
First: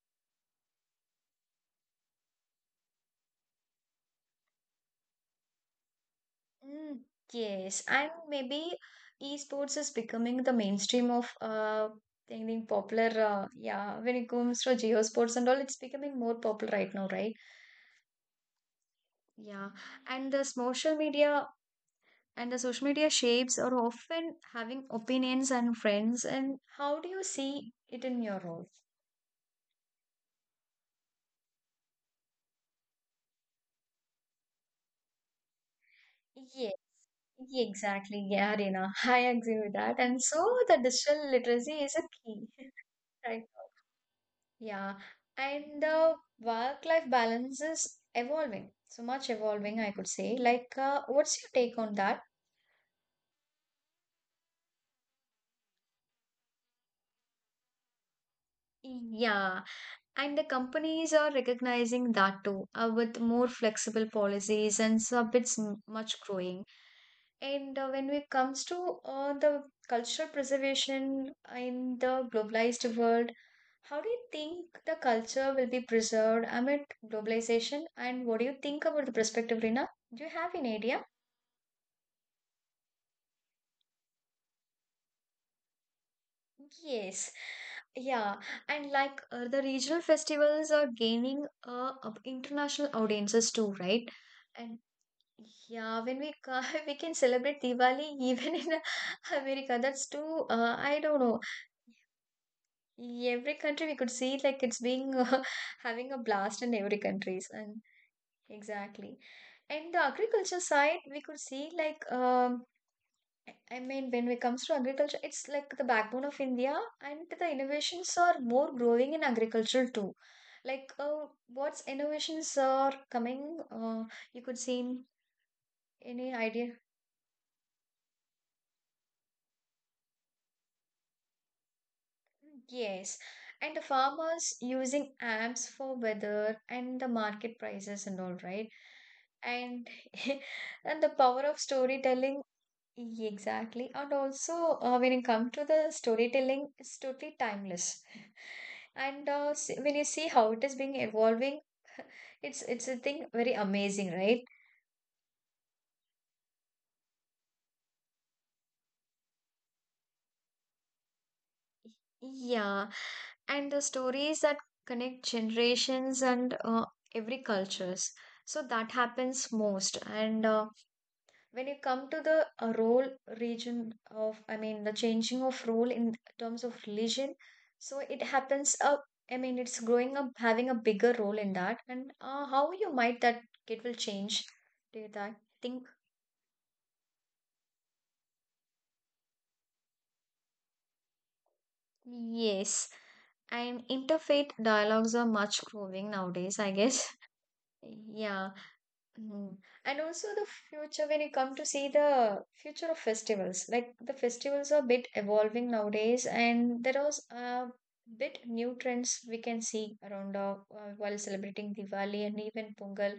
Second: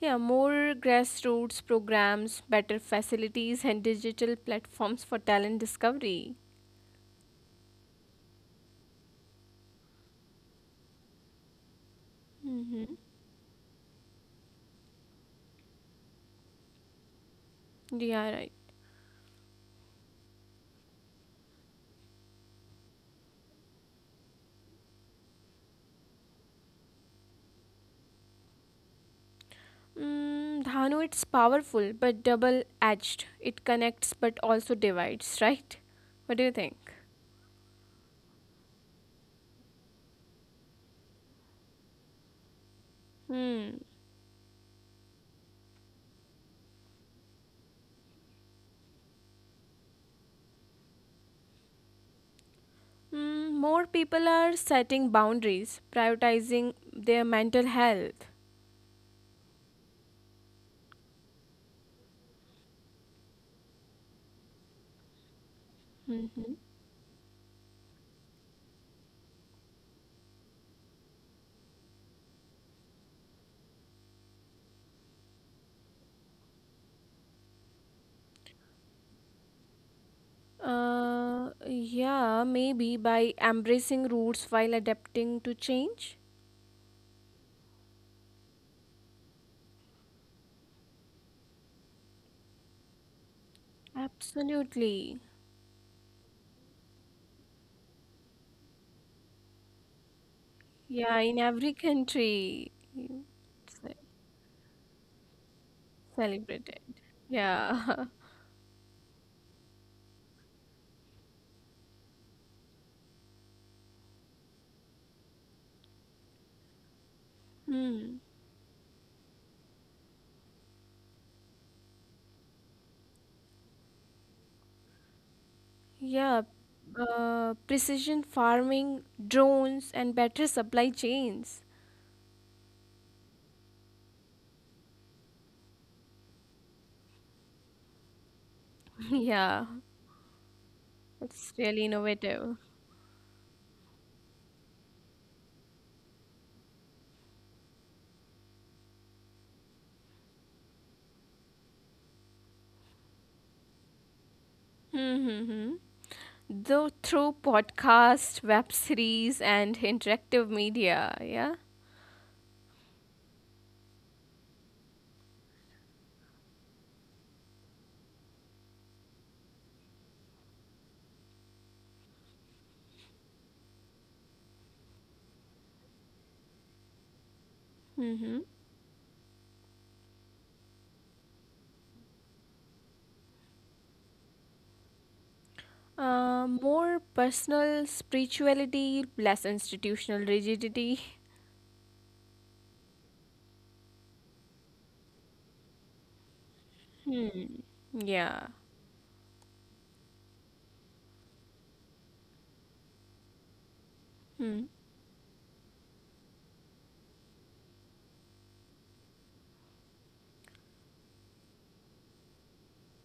B: Yeah, more grassroots programs, better facilities, and digital platforms for talent discovery.
A: Mm, yes, and maybe esports is becoming the mainstream of the
B: Mm-hmm.
A: popular. Yeah, when it comes to geosports and all, it's becoming more popular right now, right?
B: Yeah, right.
A: Yeah, and this social media and the social media shapes are often having opinions and friends and how do you see it in your role
B: Mm, Dhanu, it's powerful but double edged. It connects but also divides, right? What do you think?
A: Yeah, yeah, exactly. Yeah, Reena, I agree with that. And so the digital literacy is a key, right?
B: Hmm.
A: Yeah, and the work-life balance is evolving, so much evolving, I could say. Like, what's your take on that?
B: Mm, more people are setting boundaries, prioritizing their mental health.
A: Yeah, and the companies are recognizing that too with more flexible policies and much
B: Hmm.
A: growing. And when it comes to the cultural preservation in the globalized world, how do you think the culture will be preserved amid globalization? And what do you think about the perspective, Rina? Do you have an idea?
B: Yeah, maybe by embracing roots while adapting to change.
A: Yes. Yeah, and like the regional festivals are gaining international audiences too, right? And
B: Absolutely.
A: yeah, when we ca we can celebrate Diwali even in America, that's too I
B: Yeah,
A: don't
B: in
A: know.
B: every country, you
A: Every country
B: ce-
A: we could see like it's being having a blast
B: celebrate
A: in
B: it.
A: every countries and
B: Yeah.
A: exactly. And the agriculture side, we could see like I mean when it comes to agriculture, it's like the backbone of India, and the innovations
B: Hmm.
A: are more growing in agriculture too. Like what's innovations are coming? You could see in any
B: Yeah,
A: idea.
B: precision farming, drones, and better supply chains.
A: Yes, and the farmers using apps for weather and the market prices and all, right?
B: Yeah,
A: And and the power
B: it's
A: of
B: really
A: storytelling,
B: innovative.
A: exactly. And also, when it comes to the storytelling, it's totally timeless. And when you see how it is being evolving, it's a thing very amazing, right?
B: Mm-hmm. Though through podcast, web series, and interactive media. Yeah.
A: Yeah, and the stories that connect generations and every cultures. So that happens most, and when you come to the role region of, I mean, the changing of role in terms of religion, so it
B: Mm-hmm.
A: happens up, I mean, it's growing up, having a bigger role in that. And how you might that it will change, do you that think?
B: More personal spirituality, less institutional rigidity.
A: Yes. And interfaith dialogues are much growing nowadays, I guess.
B: Hmm.
A: Yeah.
B: Yeah.
A: Mm. And also the future when you come to see the future of festivals, like the festivals
B: Hmm.
A: are a bit evolving nowadays, and there was a bit new trends we can see around while celebrating Diwali and even Pongal,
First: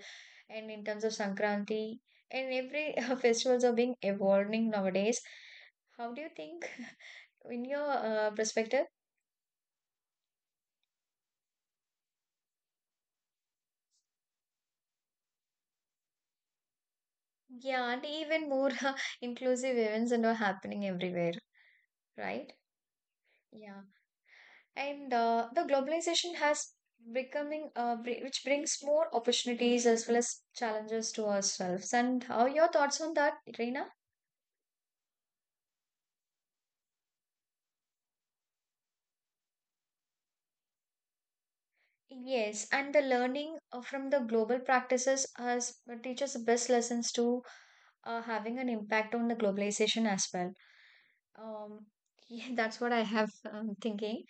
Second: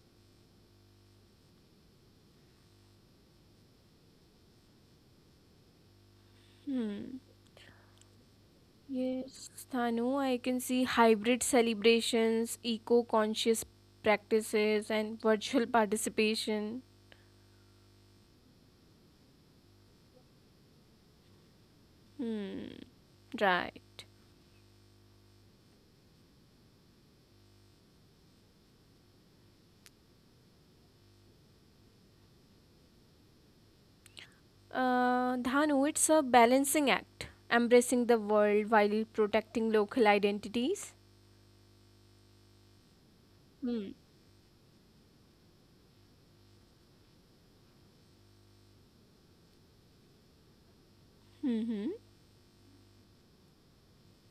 A: and in terms of Sankranti, and every festivals are being evolving nowadays. How do you think,
B: Hmm.
A: in your perspective?
B: Yes, Thanu, I can see hybrid celebrations, eco conscious practices, and virtual participation.
A: Yeah, and even more inclusive events and are happening everywhere, right?
B: Hmm,
A: Yeah.
B: right.
A: And the globalization has becoming which brings more opportunities as well as challenges to ourselves. And how are your thoughts on that, Reena?
B: Dhanu, it's a balancing act, embracing the world while protecting local identities.
A: Yes, and the learning
B: Hmm.
A: from the global practices has teaches the best lessons to having an impact on the globalization as well.
B: Mm-hmm.
A: Um, yeah, that's what I have thinking.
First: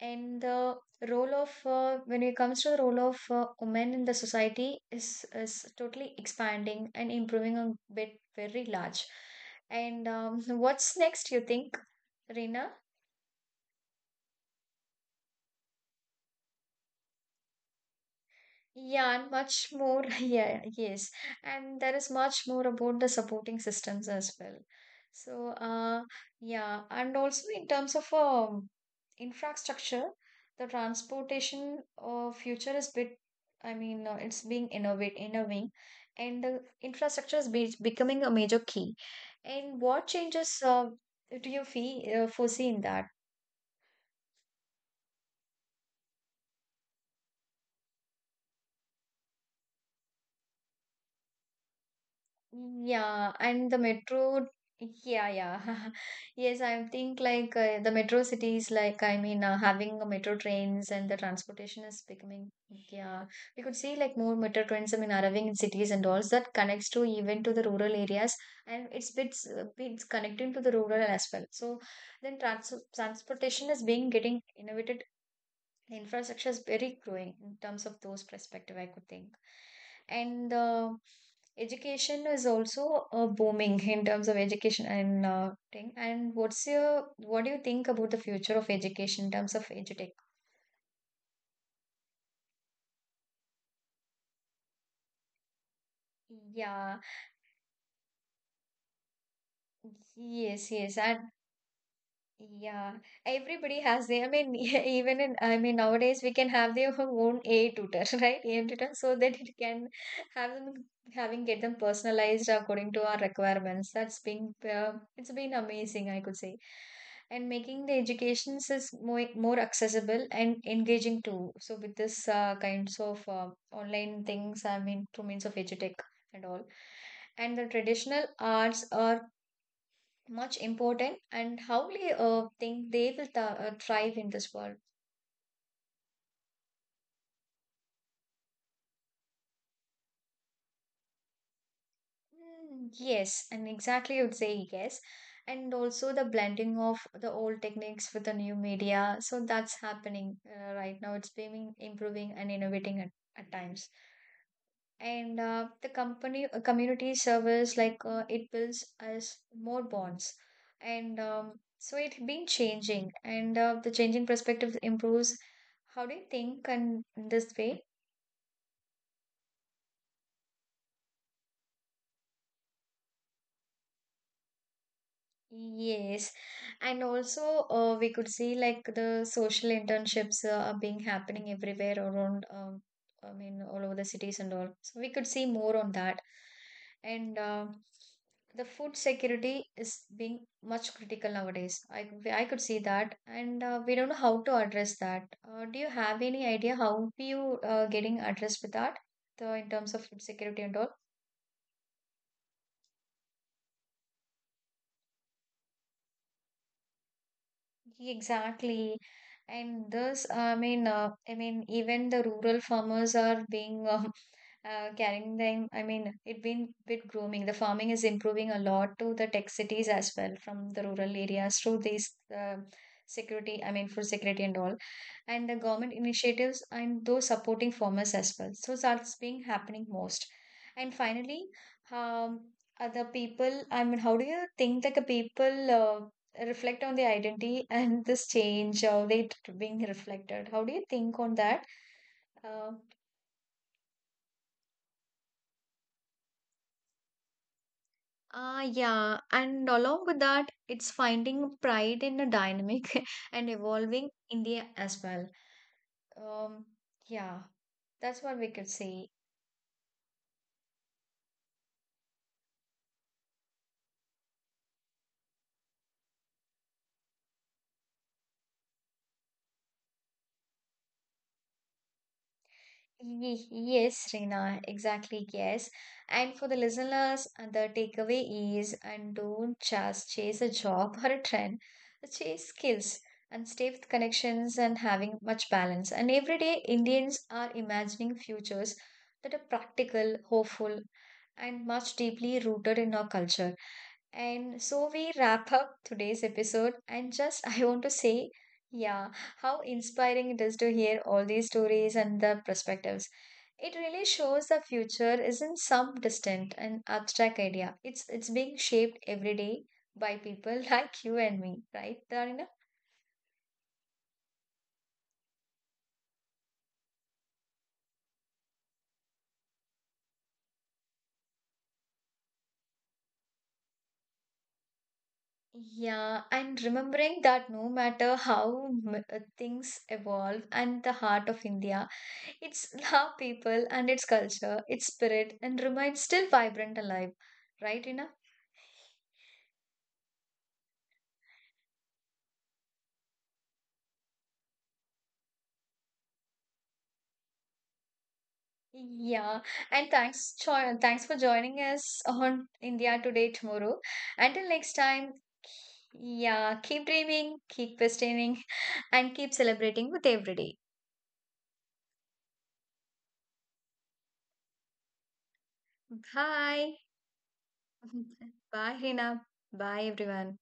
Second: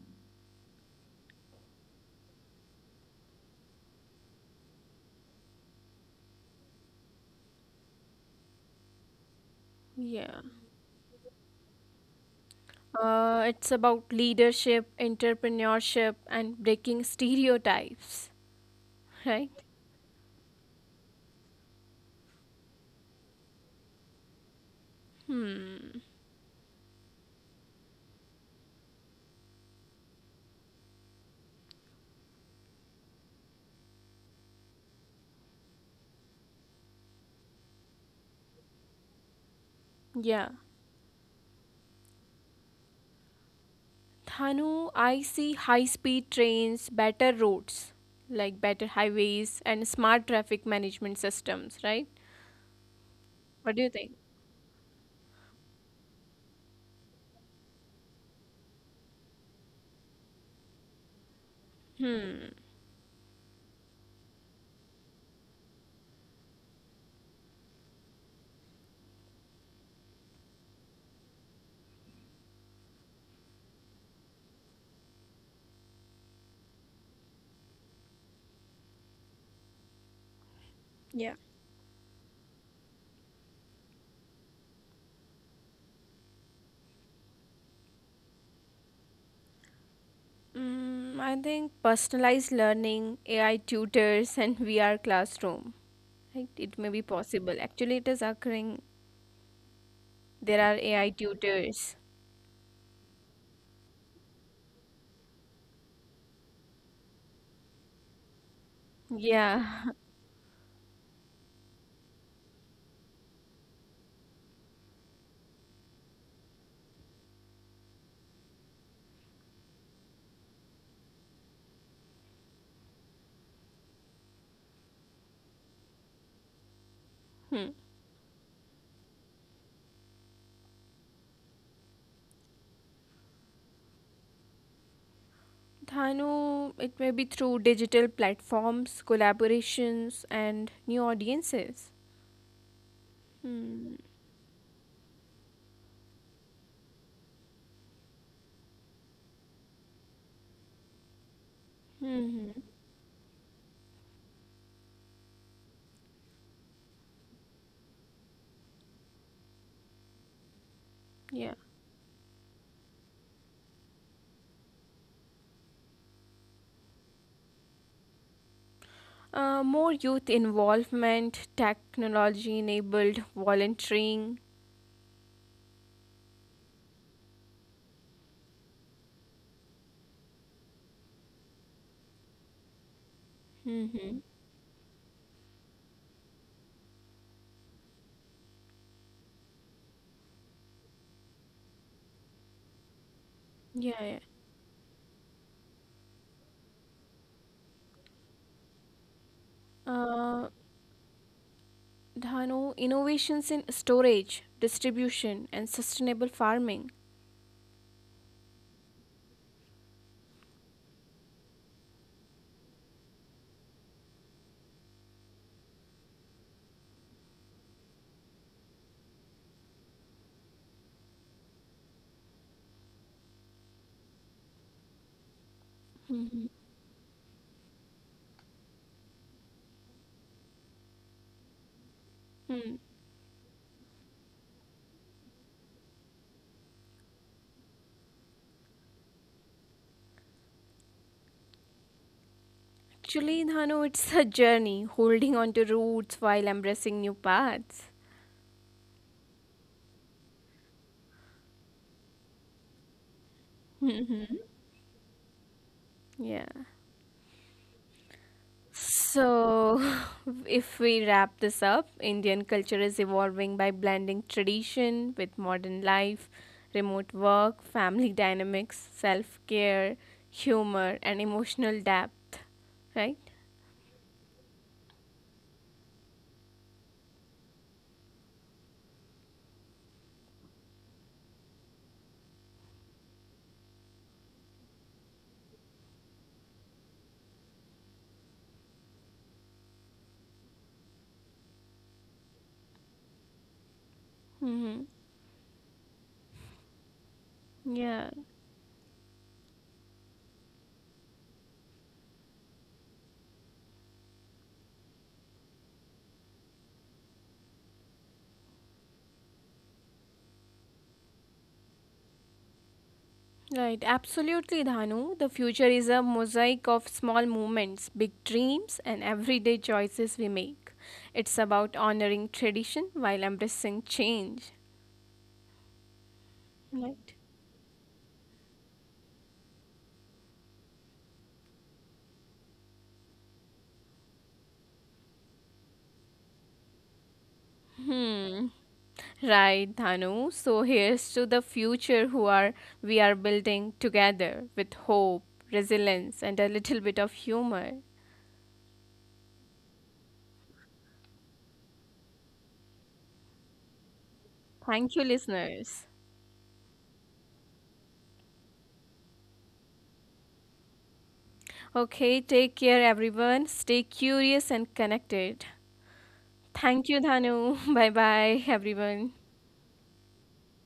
A: And the role of when it comes to the role of women in the society is totally expanding and improving a bit very large. And
B: Yeah.
A: what's next, you think, Reena?
B: It's about leadership, entrepreneurship, and breaking stereotypes,
A: Yeah, and
B: right?
A: much more. Yeah, yes. And there is much more about the supporting systems as well. So,
B: Hmm.
A: yeah, and also in terms of infrastructure, the transportation future is bit, it's being innovating, and the infrastructure is be becoming a major key. And what
B: Yeah.
A: changes do you fee foresee in that?
B: Thanu, I see high speed trains, better roads, like better highways, and smart traffic management systems, right?
A: Yeah, and
B: What
A: the
B: do you think?
A: metro, yeah, yeah. Yes, I think like the metro cities, having a metro trains and the transportation is becoming,
B: Hmm.
A: yeah. We could see like more metro trains, I mean, arriving in cities and all so that connects to even to the rural areas and it's it's connecting to the rural as well. So then transportation is being getting innovated. The infrastructure is very growing in terms of those perspective I could think, and
B: Yeah.
A: education is also booming in terms of education and thing. And what do you think about the future of education in terms of edutech?
B: Mm, I think personalized learning, AI tutors, and VR classroom. Right? It may
A: Yeah,
B: be possible. Actually, it is occurring. There
A: yes,
B: are
A: yes,
B: AI
A: I.
B: tutors.
A: Yeah, everybody has their, I mean, even in, I mean, nowadays we can have their own AI tutor, right? AI tutor, so that it
B: Yeah.
A: can have them, having get them personalized according to our requirements. That's been, it's been amazing, I could say. And making the educations is more accessible and engaging too. So with this kinds of online things, I mean, through means of edutech and all. And the
B: Hmm.
A: traditional arts or much important and how they think they will thrive in this world.
B: Thanu, it may be through digital platforms, collaborations, and new audiences.
A: Mm, yes, and
B: Hmm.
A: exactly I would say yes. And also the blending of the old techniques with the new media. So that's happening right now. It's being improving
B: Hmm.
A: and innovating at times. And the company community service like it builds us more bonds. And
B: Yeah.
A: so it's been changing and the changing perspective improves. How do you think and in this way?
B: More youth involvement, technology enabled volunteering.
A: Yes, and also we could see like the social internships are being happening everywhere around, I mean, all over the
B: Mm-hmm.
A: cities and all. So we could see more on that. And the food security is being much critical nowadays. I could see that. And we
B: Yeah,
A: don't know
B: yeah.
A: how to address that. Do you have any idea how you getting addressed with that? In terms of food
B: Uh,
A: security and all?
B: Dhanu, innovations in storage, distribution, and sustainable farming.
A: Exactly. And thus, even the rural farmers are being carrying them. I mean, it been bit grooming. The farming is improving a lot to the tech cities as well from the rural areas through these security. I mean, for security and all, and the government
B: Mm-hmm.
A: initiatives and those supporting farmers as well. So that's being happening most. And finally, um,
B: Hmm.
A: other people, I mean, how do you think that the people reflect on the identity and this change, how they being reflected? How do you think on that? Uh,
B: Actually, Dhanu, it's a journey, holding on to roots while embracing new paths.
A: ah, yeah, and along with that, it's finding pride in the dynamic and evolving
B: Mm-hmm.
A: India as well.
B: Yeah.
A: Um, yeah, that's what we could say.
B: So, if we wrap this up, Indian culture is evolving by blending tradition with modern life, remote work, family dynamics, self care, humor, and emotional depth, right?
A: Yes, Reena, exactly. Yes. And for the listeners, the takeaway is and don't just chase a job or a trend, chase skills and stay with connections and having much balance. And every day, Indians are imagining futures that are practical, hopeful, and much deeply rooted in our culture. And
B: Mm-hmm.
A: so we wrap up today's episode. And just, I want to
B: Yeah,
A: say, yeah, how inspiring it is to hear all these stories and the perspectives. It really shows the future isn't some distant and abstract idea. It's being shaped every day by people like you and me, right, Darina?
B: right. Absolutely, Dhanu. The future is a mosaic of small moments, big dreams, and everyday choices we make. It's about honoring tradition while embracing change,
A: Yeah, and
B: right?
A: remembering that no matter how things evolve and the heart of India. It's love, people and its culture, its spirit, and remains still vibrant and alive, right, Rina?
B: Hmm. Right, Dhanu. So here's to the future who are we are building together with hope, resilience, and a little bit of humor.
A: Yeah, and thanks, thanks for joining us on India Today Tomorrow. Until next
B: Thank you,
A: time,
B: listeners.
A: yeah, keep dreaming, keep questioning, and keep celebrating with every day.
B: Okay, take care, everyone. Stay curious and connected. Thank you,
A: Bye.
B: Dhanu. Bye bye,
A: Bye,
B: everyone.
A: Rina. Bye, everyone.